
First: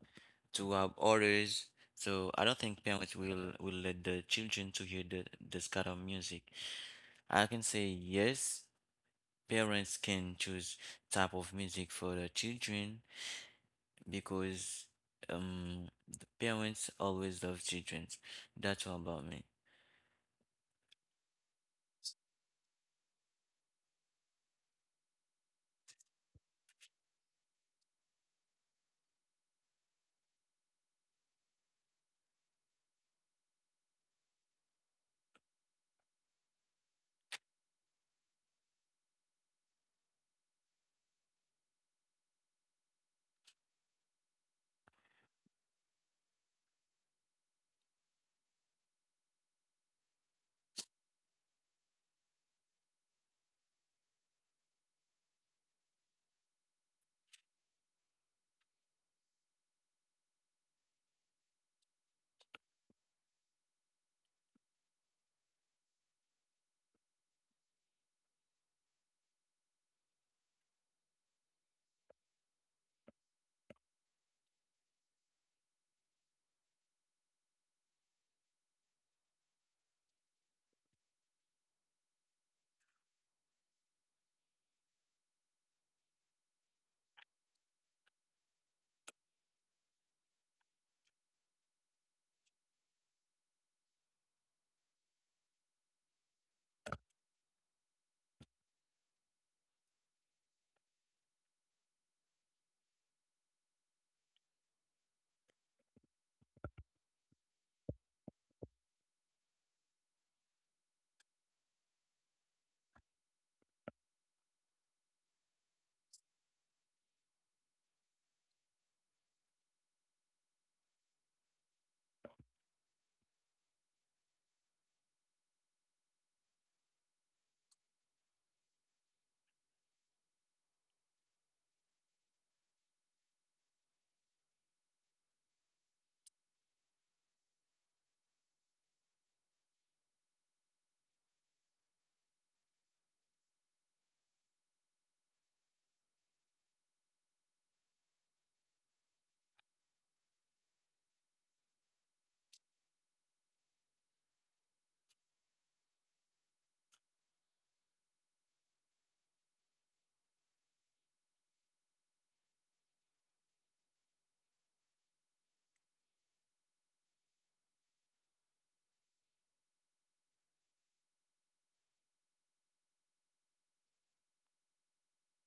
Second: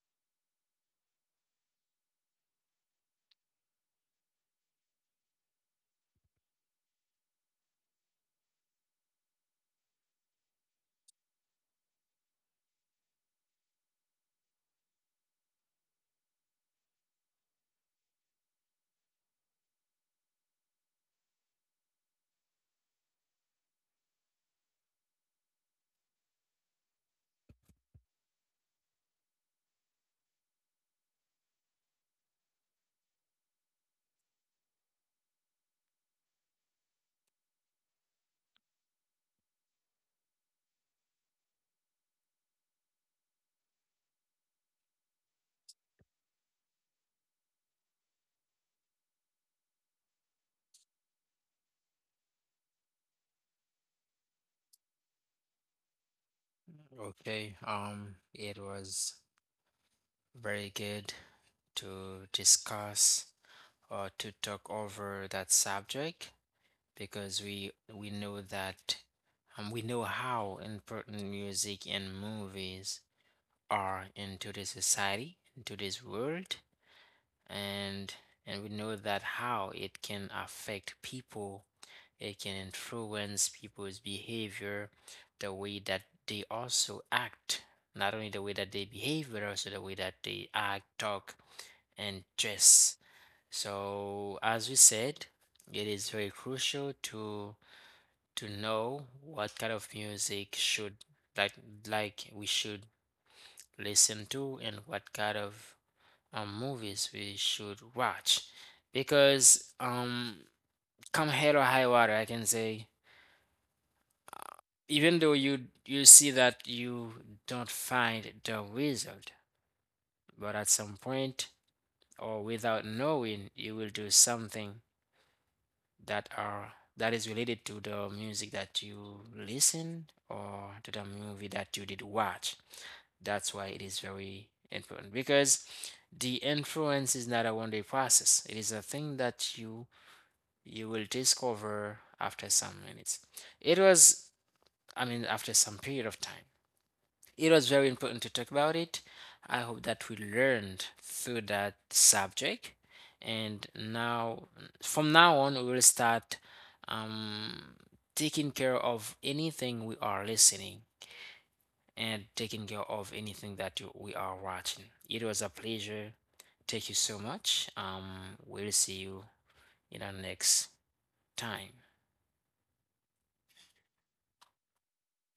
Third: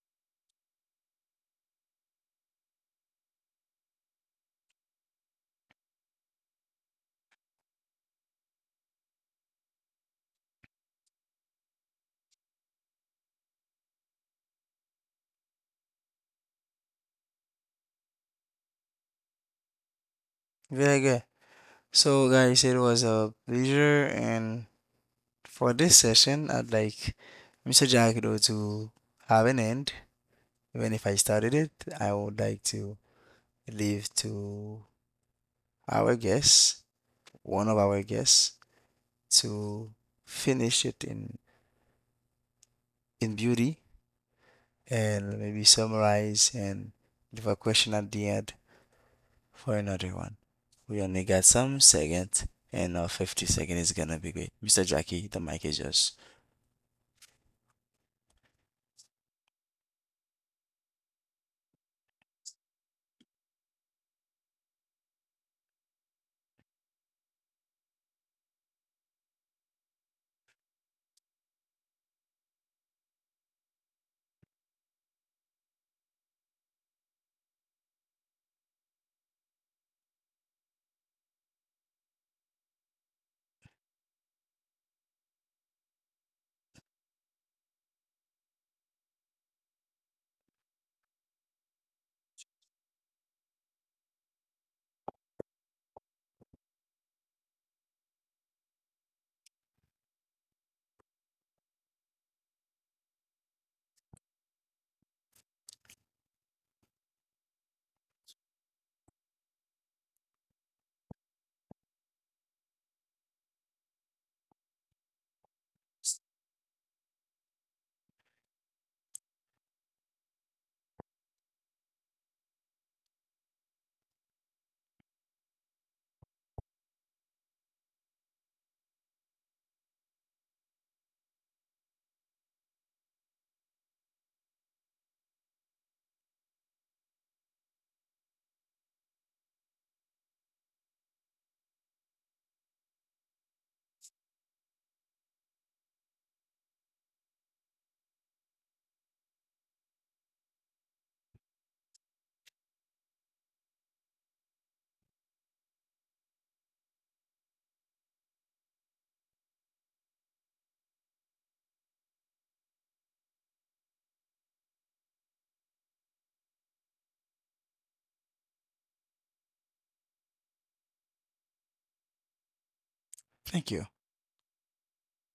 Speaker 2: others, so I don't think parents will let the children to hear the this kind of music. I can say yes, parents can choose type of music for their children because um the parents always love children. That's all about me.
Speaker 1: Very good. So, guys, it was a pleasure, and for this session, I'd like Mr. Jackdo to have an end. Even if I started it, I would like to leave to our guests, one of our guests, to finish it in beauty and maybe summarize and leave a question at the end for another one. We only got some seconds, and our 50 seconds is gonna be great. Mr. Jackie, the mic is yours.
Speaker 3: Okay. It was. Very good to discuss or to talk over that subject because we know that we know how important music and movies are into this society, into this world, and and we know that how it can affect people, it can influence people's behavior, the way that they also act, not only the way that they behave, but also the way that they act, talk, and stress. So, as we said, it is very crucial to know what kind of music should like like we should listen to and what kind of movies we should watch because come hell or high water I can say, even though you see that you don't find the result, but at some point or without knowing you will do something that are that is related to the music that you listened or to the movie that you did watch. That's why it is very important because the influence is not a one day process. It is a thing that you will discover after some minutes. It was, I mean, after some period of time. It was very important to talk about it. I hope that we learned through that subject. And now, from now on, we will start um, taking care of anything we are listening and taking care of anything that we are watching. It was a pleasure. Thank you so much. We'll see you in our next time.
Speaker 1: Thank you.